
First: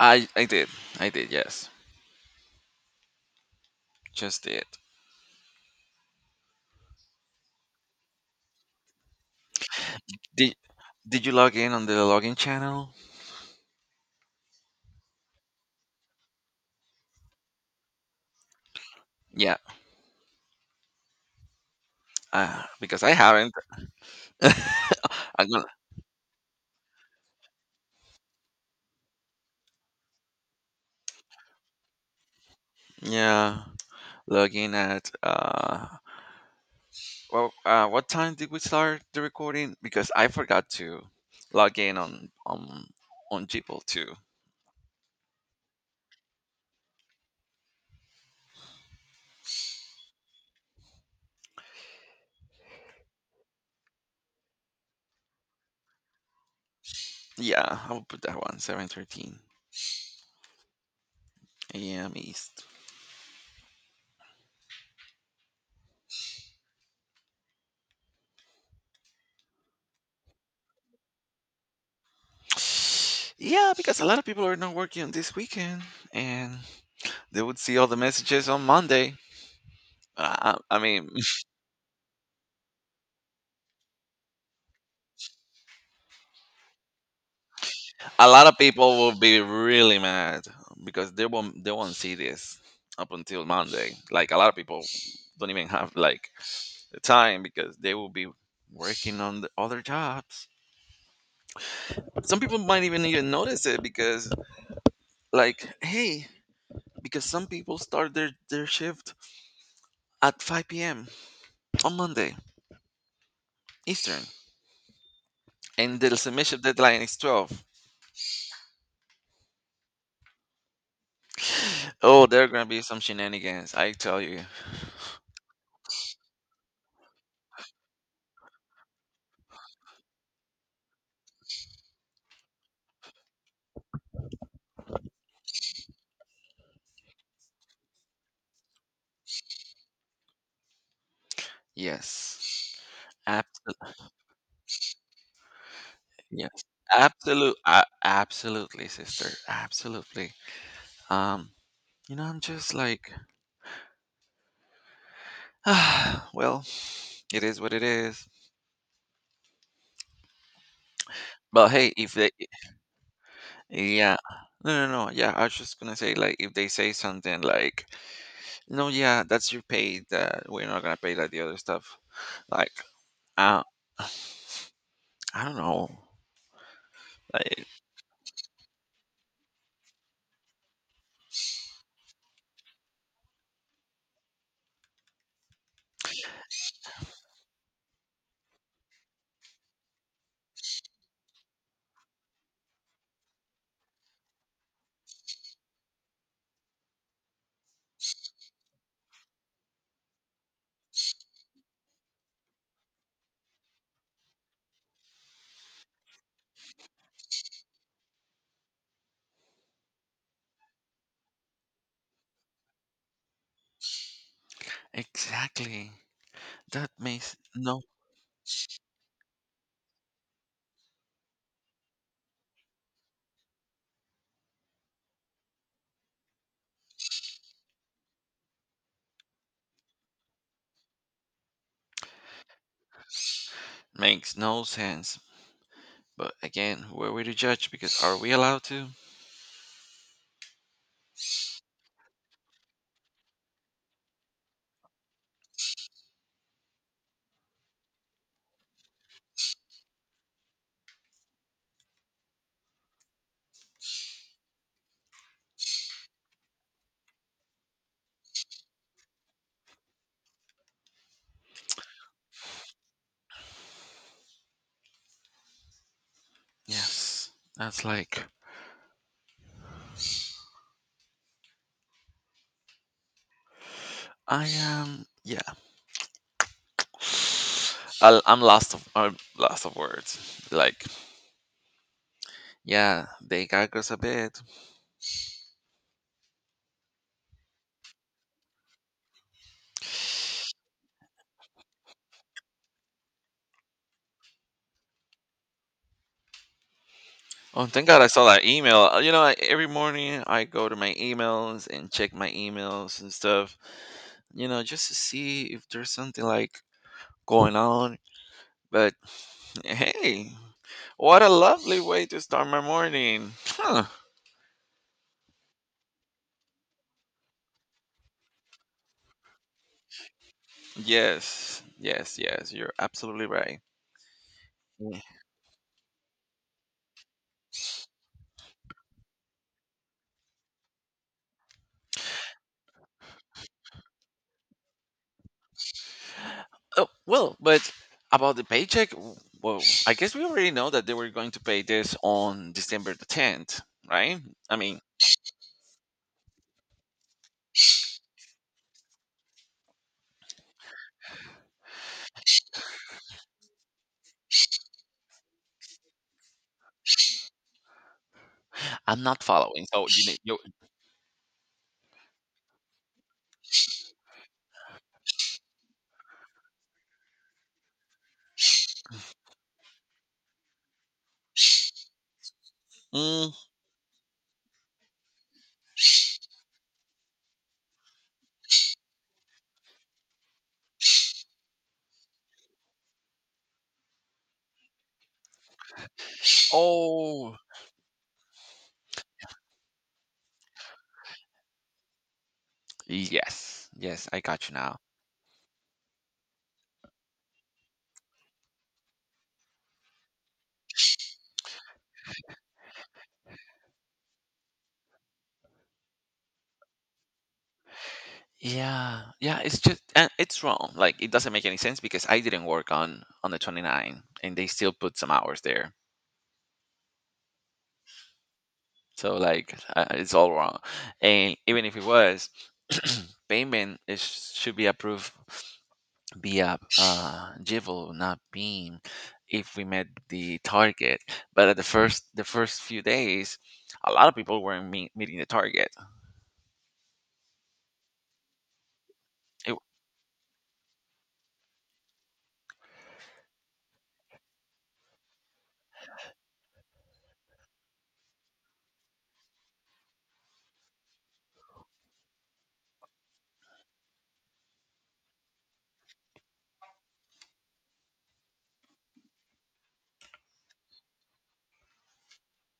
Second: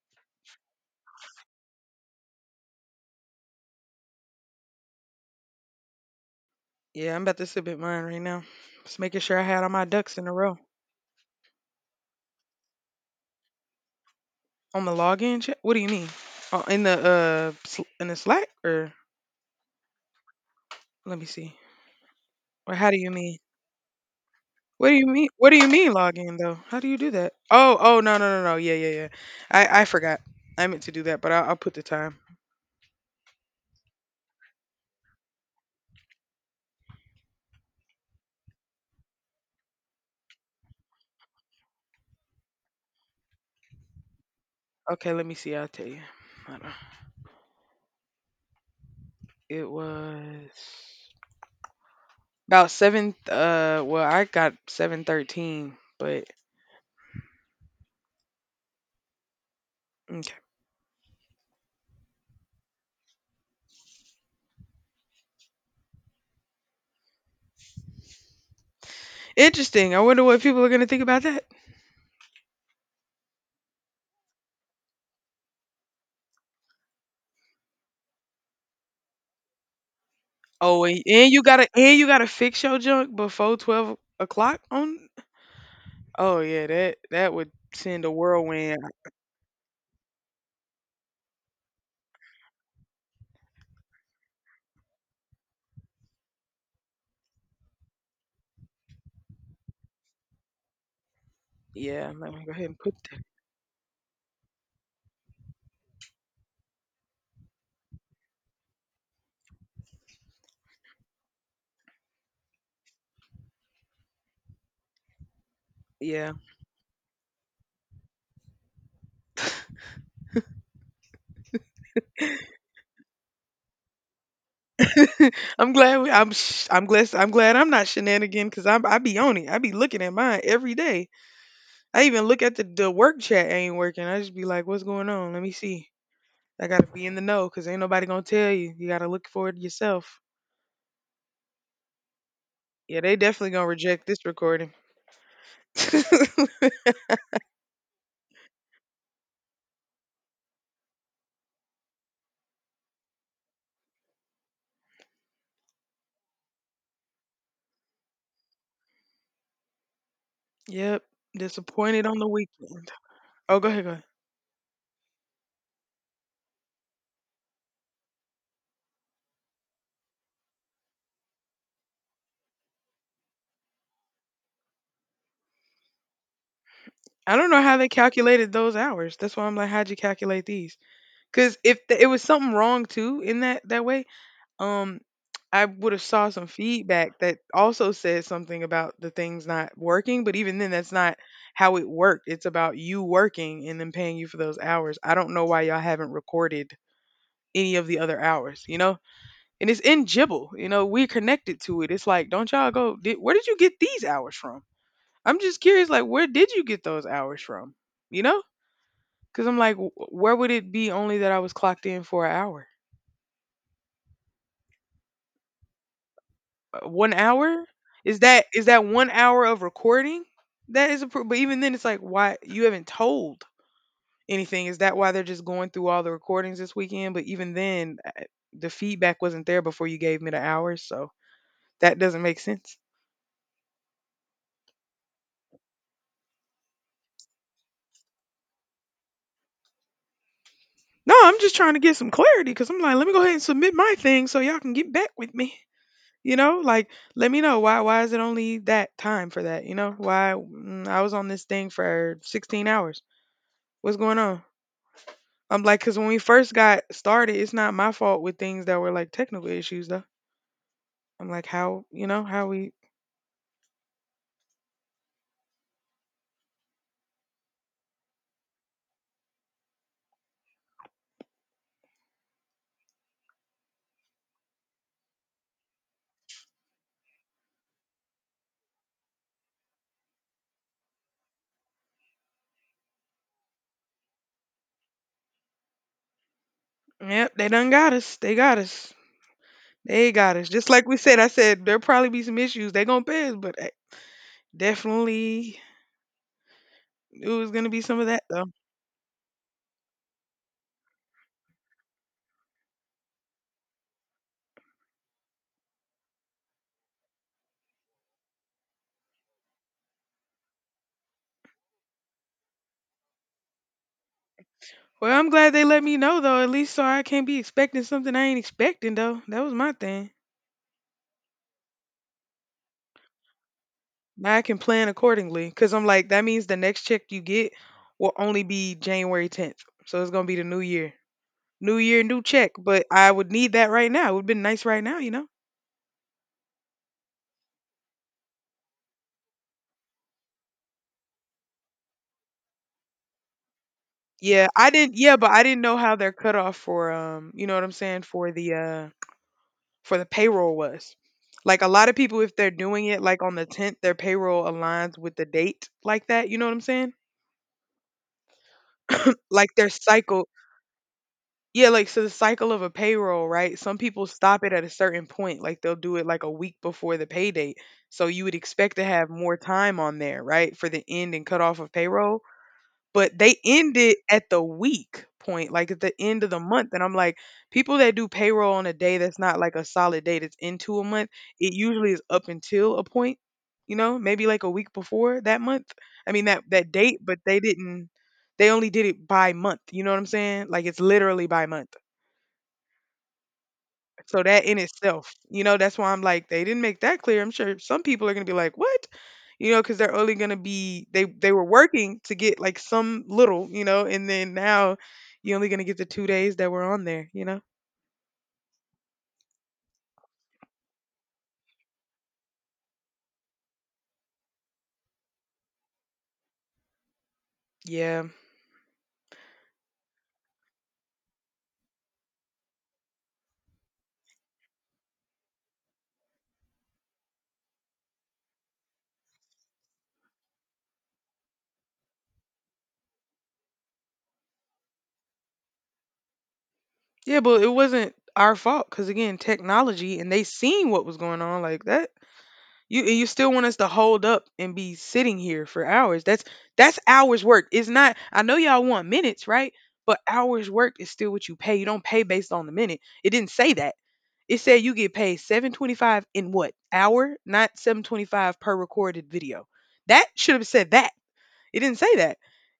Speaker 1: I I did. I did, yes. Just did.
Speaker 2: Yeah, I'm about to submit mine right now. Just making sure I had all my ducks in a
Speaker 1: Did
Speaker 2: row.
Speaker 1: did you log in on the login channel?
Speaker 2: On the login check? What do you mean? Oh, in the uh sl- in the Slack or
Speaker 1: Yeah,
Speaker 2: let me see.
Speaker 1: Uh,
Speaker 2: Or how do
Speaker 1: because
Speaker 2: you
Speaker 1: I
Speaker 2: mean?
Speaker 1: haven't.
Speaker 2: What do you mean?
Speaker 1: I'm
Speaker 2: What do
Speaker 1: gonna
Speaker 2: you mean log in though? How do you do that? Oh, oh no no no no yeah yeah yeah. I I forgot. I meant to do that, but I'll, I'll put the time.
Speaker 1: yeah. Looking at uh well uh what time did we start the recording? Because I forgot to log in on on on Gmail too.
Speaker 2: Okay, let me see. I'll tell you. Hold on. It was about seven. Uh, well, I got seven thirteen, but
Speaker 1: Yeah, I'll put that one, seven thirteen
Speaker 2: okay.
Speaker 1: A M East.
Speaker 2: Interesting. I wonder what people are gonna think about that.
Speaker 1: Yeah, because a lot of people are not working this weekend and they would see all the messages on Monday. Uh, I I
Speaker 2: Oh, and,
Speaker 1: mean
Speaker 2: and you gotta and you gotta fix your junk before twelve o'clock on. Oh yeah, that that would send a
Speaker 1: a lot of
Speaker 2: whirlwind.
Speaker 1: people will be really mad because they won't they won't see this up until Monday. Like a lot of people don't even have like the time because they will be working on the other jobs.
Speaker 2: Yeah, let
Speaker 1: Some
Speaker 2: me go
Speaker 1: people
Speaker 2: ahead and
Speaker 1: might
Speaker 2: put
Speaker 1: even
Speaker 2: that.
Speaker 1: even notice it because like hey, because some people start their their shift at five p m on Monday Eastern. And the
Speaker 2: Yeah.
Speaker 1: submission deadline is twelve. Oh, there are going to be some shenanigans. I tell you.
Speaker 2: I'm glad we, I'm sh- I'm glad I'm glad I'm not shenanigan because I I be on it. I be looking at mine every day. I even look at the the work chat ain't working. I just be like, what's going on? Let me see. I gotta be in the know because ain't nobody gonna tell you. You gotta look for it yourself.
Speaker 1: Yes.
Speaker 2: Yeah, they definitely gonna reject this recording.
Speaker 1: Yes. Absolute uh, absolutely, sister. Absolutely. Um, you know, I'm just like, well, it is what it is.
Speaker 2: Yep,
Speaker 1: But hey,
Speaker 2: disappointed
Speaker 1: if
Speaker 2: on the
Speaker 1: they
Speaker 2: weekend. Oh, go ahead, go ahead.
Speaker 1: yeah. No, no, no. Yeah, I was just gonna say like if they say something like, "No, yeah, that's your pay that we're not gonna pay like the other stuff." Like, uh, I don't know.
Speaker 2: I don't know
Speaker 1: Like
Speaker 2: how they calculated those hours. That's why I'm like, how'd you calculate these? Because if th- it was something wrong too in that that way, um I would have saw some feedback that also said something about the things not working, but even then that's not how it worked. It's about you working and then paying you for those hours. I don't know why y'all haven't recorded any of the other hours, you know? And it's in Jibble, you know, we connected to it. It's like, don't y'all go, did, where did you get these hours from? I'm just curious, like, where did you get those hours from? You know? Because I'm like, "Wh- where would it be only that I was clocked in for an hour?
Speaker 1: exactly.
Speaker 2: Uh,
Speaker 1: That
Speaker 2: one
Speaker 1: makes
Speaker 2: hour?
Speaker 1: no
Speaker 2: Is that is that one hour of recording? That is appro but even then, it's like, why you haven't told anything. Is that why they're just going through all the recordings this weekend? But even then, uh, the feedback wasn't there before you gave me the hours, so that doesn't make sense.
Speaker 1: Makes no sense. But again, who are we to judge? Because are we allowed to?
Speaker 2: No, I'm just trying to get some clarity because 'cause I'm like, "Let me go ahead and submit my thing so y'all can get back with me." You know? Like, let me know why why is it only that time for that, you know? Why mm, I was on this thing for sixteen hours. What's going on? I'm like, because when we first got started, it's not my fault with things that were like technical issues, though. I'm like, how, you know, how we,
Speaker 1: Yes, that's like I am yeah. I'll, I'm lost of I'm lost of words. Like yeah, they got us a bit.
Speaker 2: yep, they done got us. They got us. They got us. Just like we said, I said, there'll probably be some issues. They going to pay us, but I definitely it was going
Speaker 1: Oh,
Speaker 2: to be
Speaker 1: thank
Speaker 2: some
Speaker 1: God
Speaker 2: of
Speaker 1: I
Speaker 2: that,
Speaker 1: saw
Speaker 2: though.
Speaker 1: that email. Uh, You know, I, every morning I go to my emails and check my emails and stuff. You know, just to see if there's something like going on. But hey, what a lovely way to start my morning. Huh.
Speaker 2: Well, I'm glad they let me know, though, at least so I can't be expecting something I ain't expecting, though. That was my thing.
Speaker 1: Yes, yes, yes. You're absolutely right.
Speaker 2: Now I can plan accordingly, because I'm like, that means the next check you get will only be January tenth. So it's going to be the new year. New year, new check, but I would need that right now. It would have been nice right now, you know?
Speaker 1: Oh, well, but about the paycheck, w- well, I guess we already know that they were going to pay this on December the tenth, right?
Speaker 2: Yeah,
Speaker 1: I
Speaker 2: I
Speaker 1: mean,
Speaker 2: didn't yeah, but I didn't know how their cutoff for um, you know what I'm saying, for the uh for the payroll was. Like a lot of people if they're doing it like on the tenth, their payroll aligns with the date like that, you know what I'm saying?
Speaker 1: I'm not
Speaker 2: Like
Speaker 1: following.
Speaker 2: their
Speaker 1: So you need
Speaker 2: cycle
Speaker 1: you
Speaker 2: yeah, like so the cycle of a payroll, right? Some people stop it at a certain point, like they'll do it like a week before the pay date. So you would expect to have more time on there, right? For the end and cutoff of payroll. But
Speaker 1: mm,
Speaker 2: they end it at the week point, like at the end of the month, and I'm like, people that do payroll on a day that's not like a solid date, that's into a month, it usually is up until a point, you know, maybe like a week before that month. I mean that that date, but
Speaker 1: oh,
Speaker 2: they didn't. They only did it by month. You know what I'm saying? Like it's literally by month.
Speaker 1: yes. Yes, I
Speaker 2: So that
Speaker 1: got you
Speaker 2: in
Speaker 1: now.
Speaker 2: itself, you know, that's why I'm like, they didn't make that clear. I'm sure some people are gonna be like, what? You know, because they're only gonna be they they were working to get like some little, you know, and then now you're only gonna get the two days that were on there, you know?
Speaker 1: Yeah. Yeah, it's just and it's wrong. Like it doesn't make any sense because I didn't work on on the 29 and they still put some hours there.
Speaker 2: Yeah.
Speaker 1: So like uh, it's all wrong. And even if it was payment is should be approved be a uh, Jibble, not Beam, if we met the target. But at the first the first few days, a lot of people weren't meet, meeting the target.
Speaker 2: Yeah, but it wasn't our fault because again,
Speaker 1: It,
Speaker 2: technology and they seen what was going on like that. You and you still want us to hold up and be sitting here for hours. That's that's hours work. It's not I know y'all want minutes, right? But hours work is still what you pay. You don't pay based on the minute. It didn't say that. It said you get paid seven twenty-five in what? Hour, not seven twenty-five per recorded video. That should have said that. It didn't say that.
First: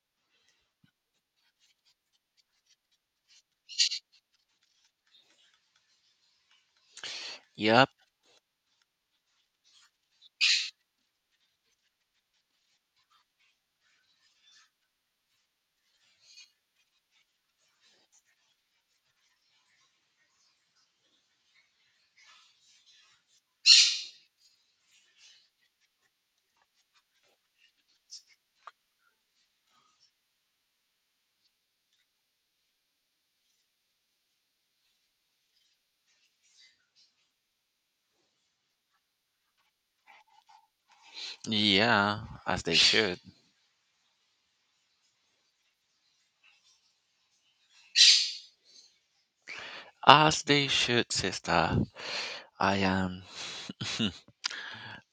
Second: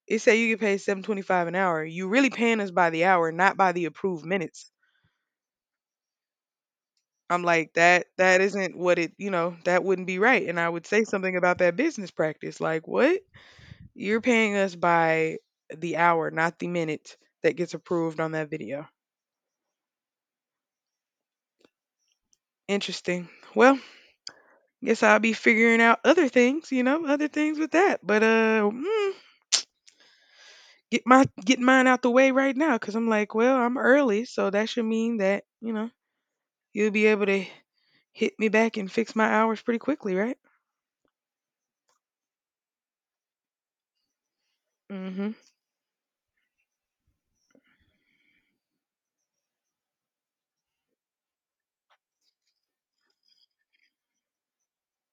Speaker 2: It said you get paid seven twenty-five an hour. You really paying us by the hour, not by the approved minutes. I'm like
Speaker 1: yep,
Speaker 2: that that isn't what it, you know, that wouldn't be right. And I would say something about that business practice. Like, what? You're paying us by the hour, not the minute that gets approved on that video. Interesting. Well, guess I'll be figuring out other things, you know, other things with that. But uh mm, get my get mine out the way right now cuz I'm like, well, I'm early, so that should mean that, you know, you'll be able to hit me back and fix my hours pretty quickly, right?
Speaker 1: yeah, as they should,
Speaker 2: Mhm.
Speaker 1: as they should, sister. I am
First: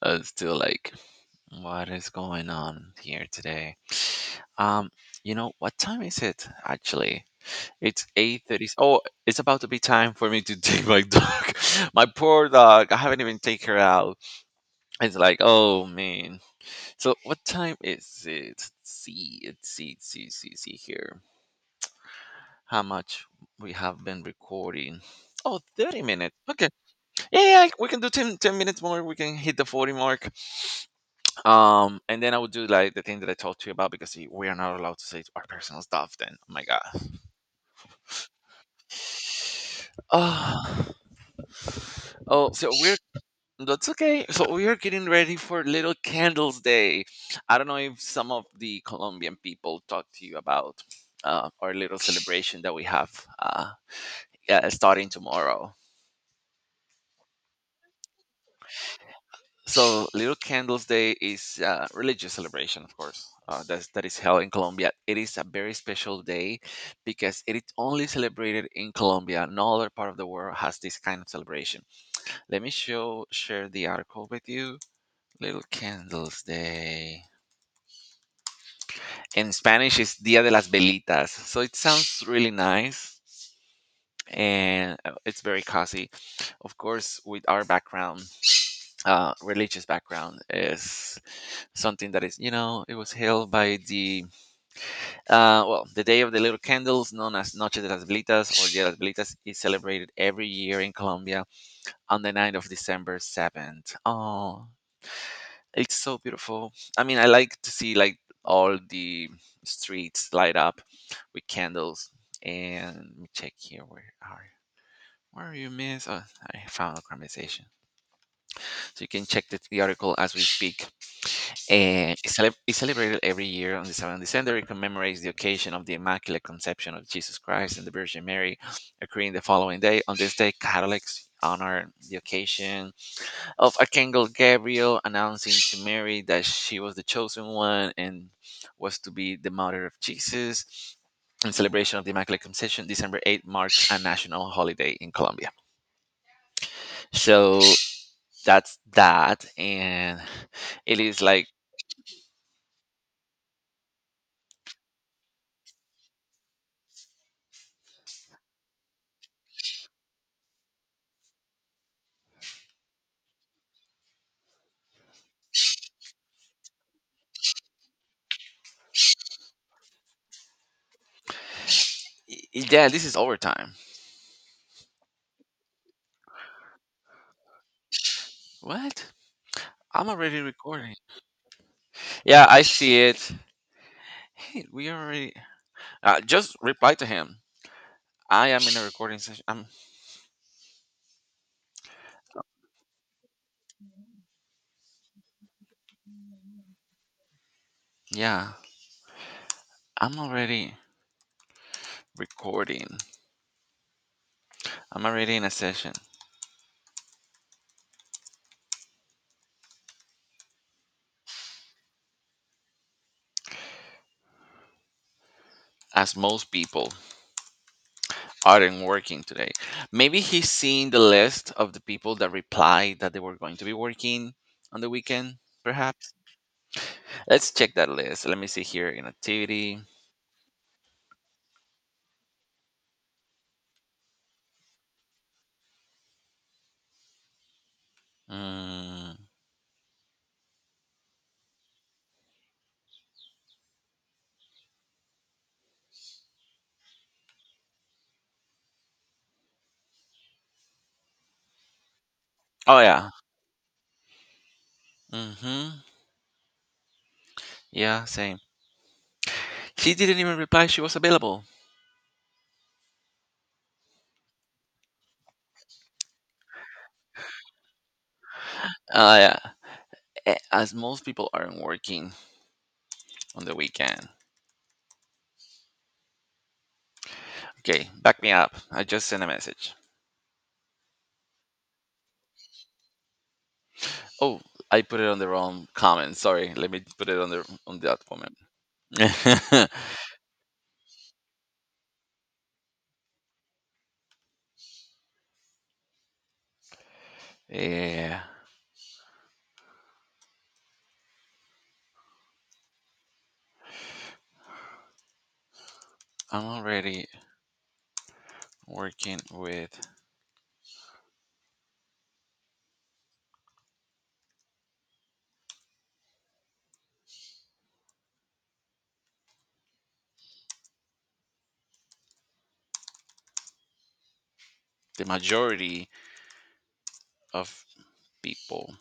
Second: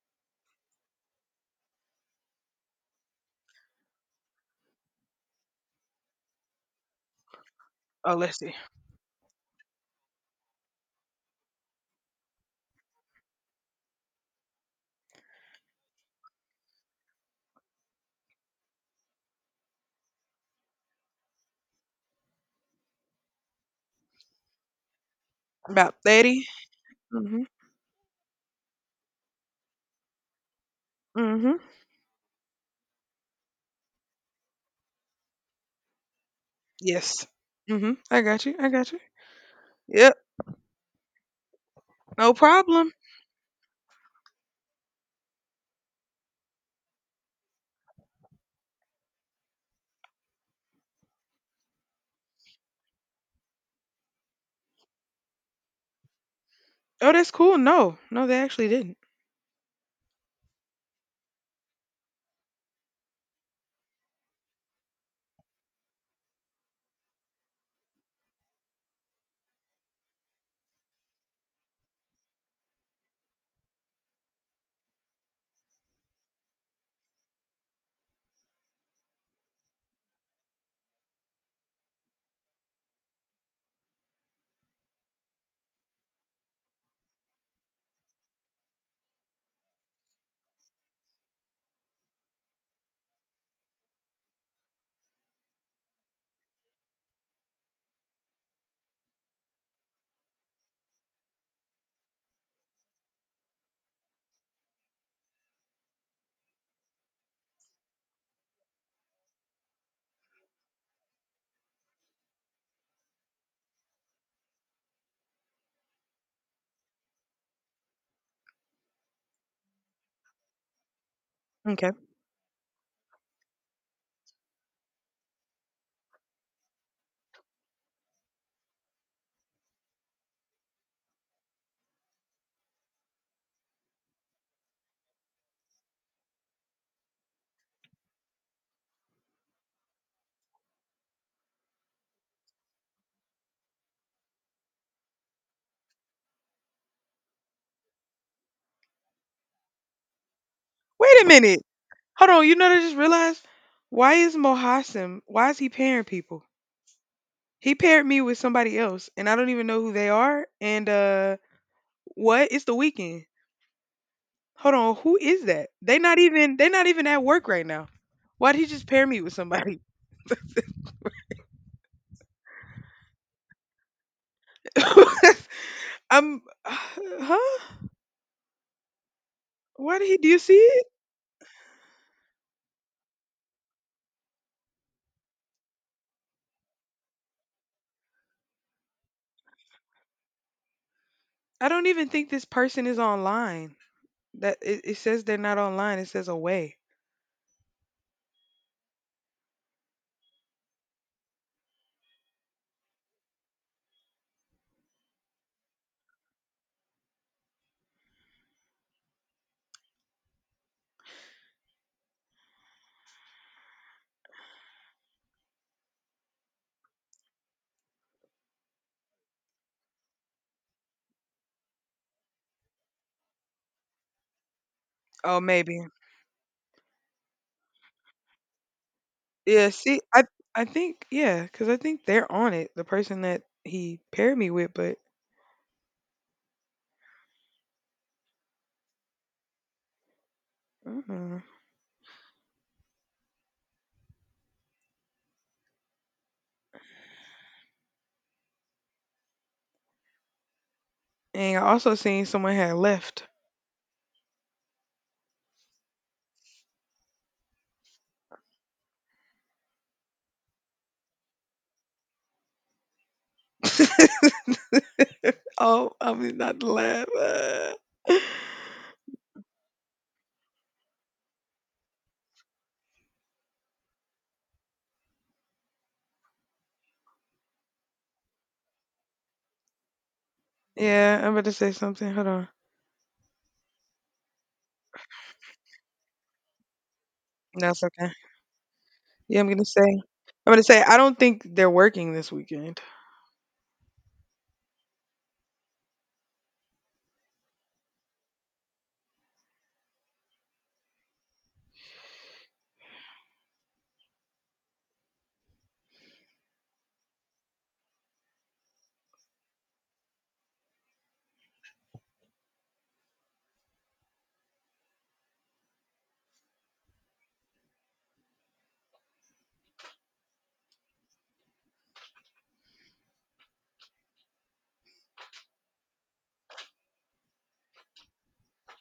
Speaker 1: uh, still like, what is going on here today? Um, you know what time is it actually? It's
Speaker 2: Oh, let's
Speaker 1: eight
Speaker 2: see.
Speaker 1: thirty. Oh, it's about to be time for me to take my dog. My poor dog. I haven't even taken her out. It's like, oh man. So what time is it? Let's see, let's see, let's see, see, see here. How much we have been recording? Oh,
Speaker 2: About
Speaker 1: thirty minutes.
Speaker 2: thirty.
Speaker 1: Okay. Yeah,
Speaker 2: Mhm.
Speaker 1: yeah, yeah, we can do ten, ten minutes more. We can hit the forty mark.
Speaker 2: Mhm.
Speaker 1: Um, and then I would do like the thing that I talked to you about because we are not allowed to say our personal stuff then. Oh my god.
Speaker 2: Yes. Hmm, I got you. I got you. Yep.
Speaker 1: Oh,
Speaker 2: No
Speaker 1: oh so
Speaker 2: problem.
Speaker 1: we're That's okay. So we are getting ready for Little Candles Day. I don't know if some of the Colombian people talk to you about uh, our little celebration that we have, uh, yeah, starting tomorrow.
Speaker 2: Oh, that's cool. No, no, they actually didn't.
Speaker 1: So Little Candles Day is a religious celebration, of course, uh, that's, that is held in Colombia. It is a very special day because it is only celebrated in Colombia. No other part of the world has this kind of celebration. Let me show share the article with you. Little Candles Day. In Spanish it's Dia de las Velitas. So it sounds really nice and uh, it's very cozy. Of course, with our background, uh, religious background is something that is, you know, it was held by the, uh, well, the Day of the Little Candles, known as Noche de las Velitas or Dia de las Velitas, is celebrated every year in Colombia on the night of December seventh. Oh, it's so beautiful. I mean, I like to see like all the streets light up with candles. And let me check here. Where are you? Where are you, Miss? Oh, I found a conversation. So you can check the, the article as we speak.
Speaker 2: Okay.
Speaker 1: And it's, cele- it's celebrated every year on the seventh of December. It commemorates the occasion of the Immaculate Conception of Jesus Christ and the Virgin Mary, occurring the following day. On this day, Catholics honor the occasion of Archangel Gabriel announcing to Mary that she was the chosen one and was to be the mother of Jesus. In celebration of the Immaculate Conception, December eighth marks a national holiday in Colombia. So that's that. And it
Speaker 2: Wait
Speaker 1: is
Speaker 2: a
Speaker 1: like,
Speaker 2: minute. Hold on. You know, what I just realized why is Mohassim? Why is he pairing people? He paired me with somebody else, and I don't even know who they are. And uh, what? It's the weekend. Hold on. Who is that? They not even. They not even at work right now. Why did he just pair me with somebody?
Speaker 1: y- yeah, this is overtime.
Speaker 2: I'm. Huh?
Speaker 1: What?
Speaker 2: Why did
Speaker 1: I'm
Speaker 2: he? Do you
Speaker 1: already
Speaker 2: see it?
Speaker 1: recording. Yeah, I see it. Hey, we already. Uh, just reply to him. I am in a recording session. I'm,
Speaker 2: I don't even think this person is online. That it, it says they're not online. It says away.
Speaker 1: yeah, I'm already recording. I'm already in a session, as most people aren't working today. Maybe he's seeing the list of the people that replied that they were going to be working on the weekend,
Speaker 2: Oh, maybe.
Speaker 1: perhaps. Let's check that list. Let me see here in
Speaker 2: Yeah.
Speaker 1: activity.
Speaker 2: See, I I think yeah, because I think they're on it. The person that he paired me with, but
Speaker 1: Mm.
Speaker 2: mm and I also seen someone had
Speaker 1: Oh, yeah.
Speaker 2: left.
Speaker 1: Hmm. Yeah, same. She didn't even reply she was available.
Speaker 2: Oh, I am not to laugh. uh.
Speaker 1: Uh, yeah. a- As most people aren't working on the weekend. Okay, back me up. I just sent a message.
Speaker 2: Yeah, I'm about to say something. Hold on.
Speaker 1: Oh, I put it on the wrong comment. Sorry, let me put it on the on
Speaker 2: That's
Speaker 1: that
Speaker 2: okay. Yeah, I'm gonna
Speaker 1: comment.
Speaker 2: say. I'm gonna say I don't think they're working this weekend.
Speaker 1: Yeah, I'm already working with the majority of people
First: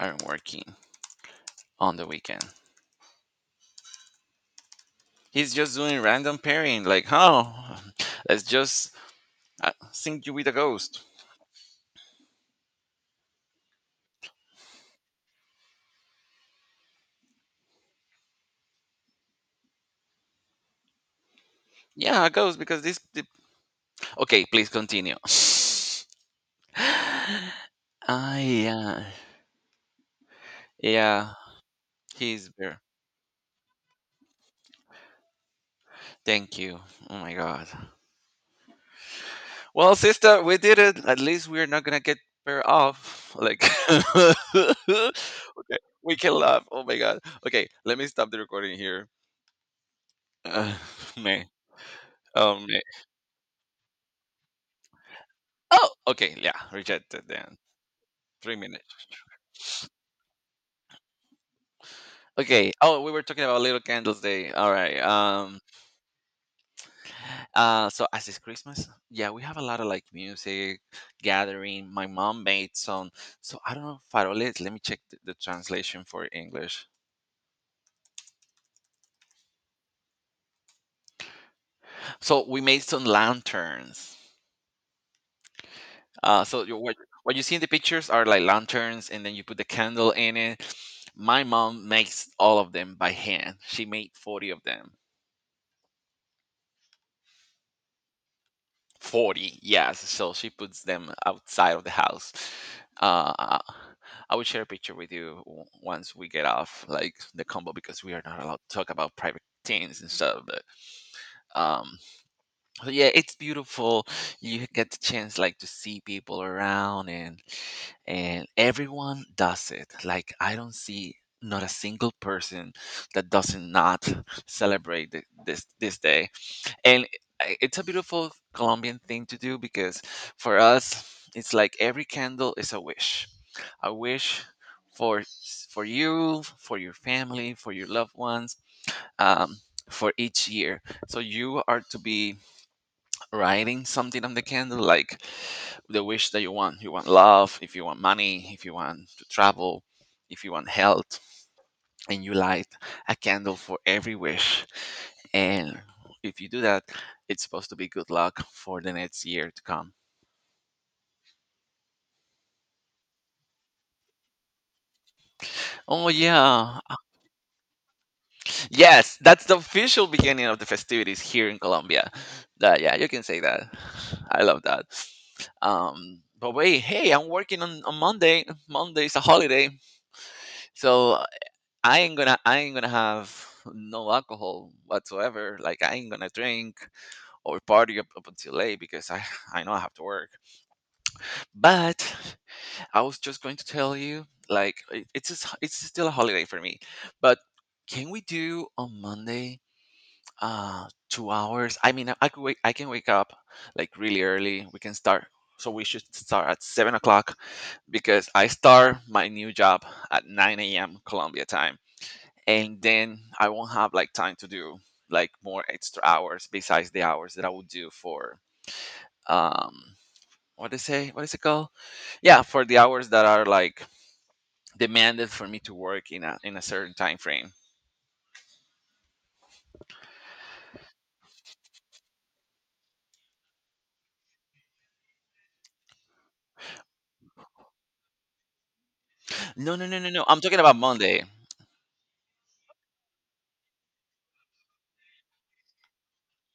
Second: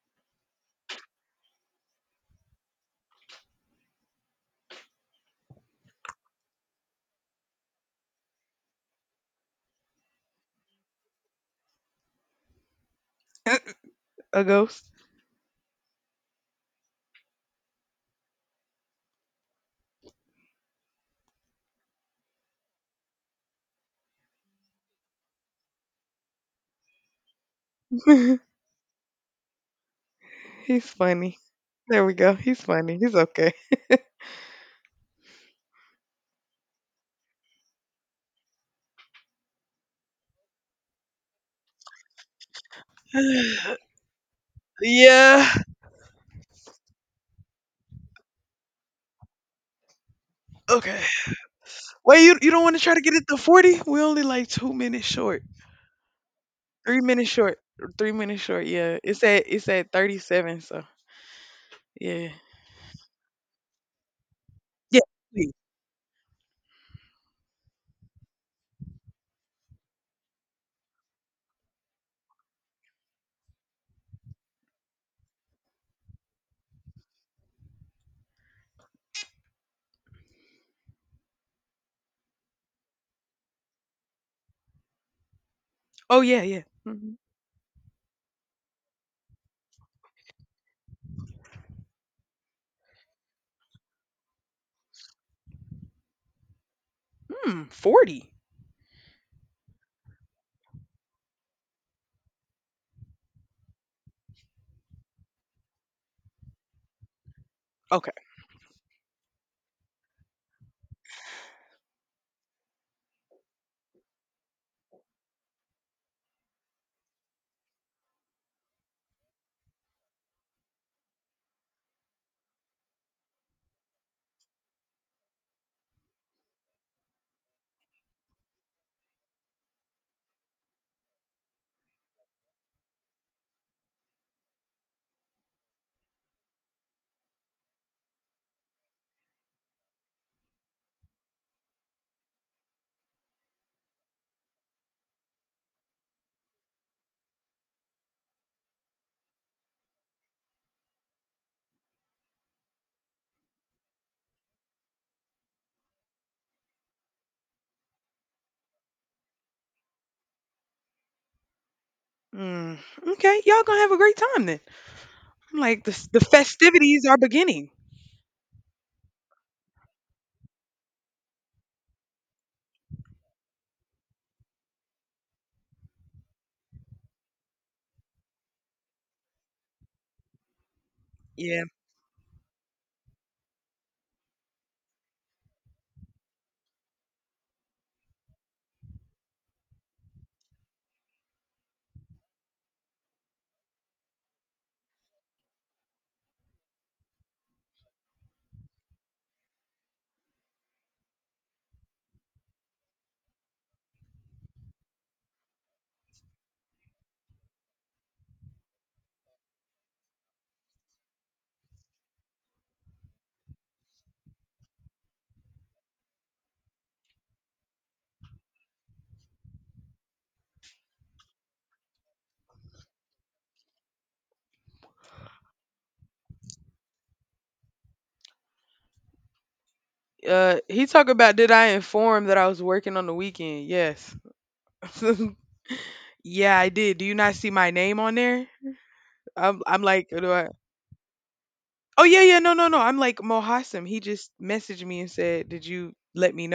Speaker 1: are working on the weekend. He's just doing random pairing, like, oh, let's just uh, sync you with a ghost.
Speaker 2: A ghost.
Speaker 1: Yeah, a ghost because this. The... Okay, please continue. Ah, yeah,
Speaker 2: He's
Speaker 1: yeah,
Speaker 2: funny. There we go.
Speaker 1: he's
Speaker 2: He's
Speaker 1: there.
Speaker 2: funny. He's okay.
Speaker 1: Thank you. Oh my god. Well, sister, we did it. At least we're not gonna get pair off. Like,
Speaker 2: Yeah.
Speaker 1: okay, we can laugh. Oh my god. Okay, let me stop the recording here. Uh,
Speaker 2: Okay.
Speaker 1: me.
Speaker 2: Wait, you you
Speaker 1: Oh
Speaker 2: don't want
Speaker 1: me.
Speaker 2: to try to get it to forty? We only like two minutes short,
Speaker 1: Oh, okay. Yeah,
Speaker 2: three
Speaker 1: rejected
Speaker 2: minutes
Speaker 1: then.
Speaker 2: short, three minutes
Speaker 1: Three
Speaker 2: short.
Speaker 1: minutes.
Speaker 2: Yeah, it's at it's at thirty seven. So yeah,
Speaker 1: Okay. Oh, we were talking about Little Candles Day. All right.
Speaker 2: yeah. Please.
Speaker 1: Um. Uh. So as it's Christmas, yeah, we have a lot of like music gathering. My mom made some. So I don't know faroles. Let me check the, the translation for English. So we made some lanterns.
Speaker 2: Oh yeah,
Speaker 1: Uh,
Speaker 2: yeah.
Speaker 1: so you what
Speaker 2: Mm-hmm.
Speaker 1: what you see in the pictures are like lanterns, and then you put the candle in it. My mom makes all of them by hand. She made forty of them.
Speaker 2: Mm, forty.
Speaker 1: Forty, yes. So she puts them outside of the house. Uh, I I will share a picture with you w- once we get off like the combo because
Speaker 2: Okay.
Speaker 1: we are not allowed to talk about private things and stuff. But um, but yeah, it's beautiful. You get the chance like to see people around and and everyone does it. Like I don't see not a single person that doesn't not celebrate thi- this this day. And i- it's a beautiful Colombian thing to do because for us it's like every candle is a wish. A wish for s- for you, for your family, for your loved ones, um, for each year. So you are to be writing something on the candle like the wish that you want, you want love, if you want money, if you want to travel, if you want health, and you light a candle for every wish. And if you do that, it's supposed to be good luck for the next year to come.
Speaker 2: Mm, okay. Y'all gonna have a great time then. I'm like the s-
Speaker 1: Oh
Speaker 2: the
Speaker 1: yeah,
Speaker 2: festivities are beginning.
Speaker 1: yes, that's the official beginning of the festivities here in Colombia. That, yeah, you can say that. I love that. um but wait, hey, I'm working on, on Monday. Monday's a holiday, so
Speaker 2: Yeah.
Speaker 1: I ain't gonna I ain't gonna have no alcohol whatsoever. Like I ain't gonna drink or party up, up until late because I I know I have to work. But I was just going to tell you like it, it's just, it's still a holiday for me. But can we do on Monday? Uh, two hours. I mean, I could wake. I can wake up like really early. We can start. So we should start at seven o'clock because I start my new job at nine a m. Colombia time and then I won't have like time to do like more extra hours besides the hours that I would do for um what is it, what is it called? Yeah, for the hours that are like demanded for me to work in a in a certain time frame.
Speaker 2: Uh, he talked about did I inform that I was working on the weekend? Yes. Yeah, I did. Do you not see my name on there? I'm
Speaker 1: No,
Speaker 2: I'm
Speaker 1: no, no,
Speaker 2: like,
Speaker 1: no, no.
Speaker 2: do
Speaker 1: I'm
Speaker 2: I?
Speaker 1: talking about Monday.
Speaker 2: Oh yeah, yeah, no, no, no. I'm like Mohassim. He just messaged me and said, "Did you let me know?"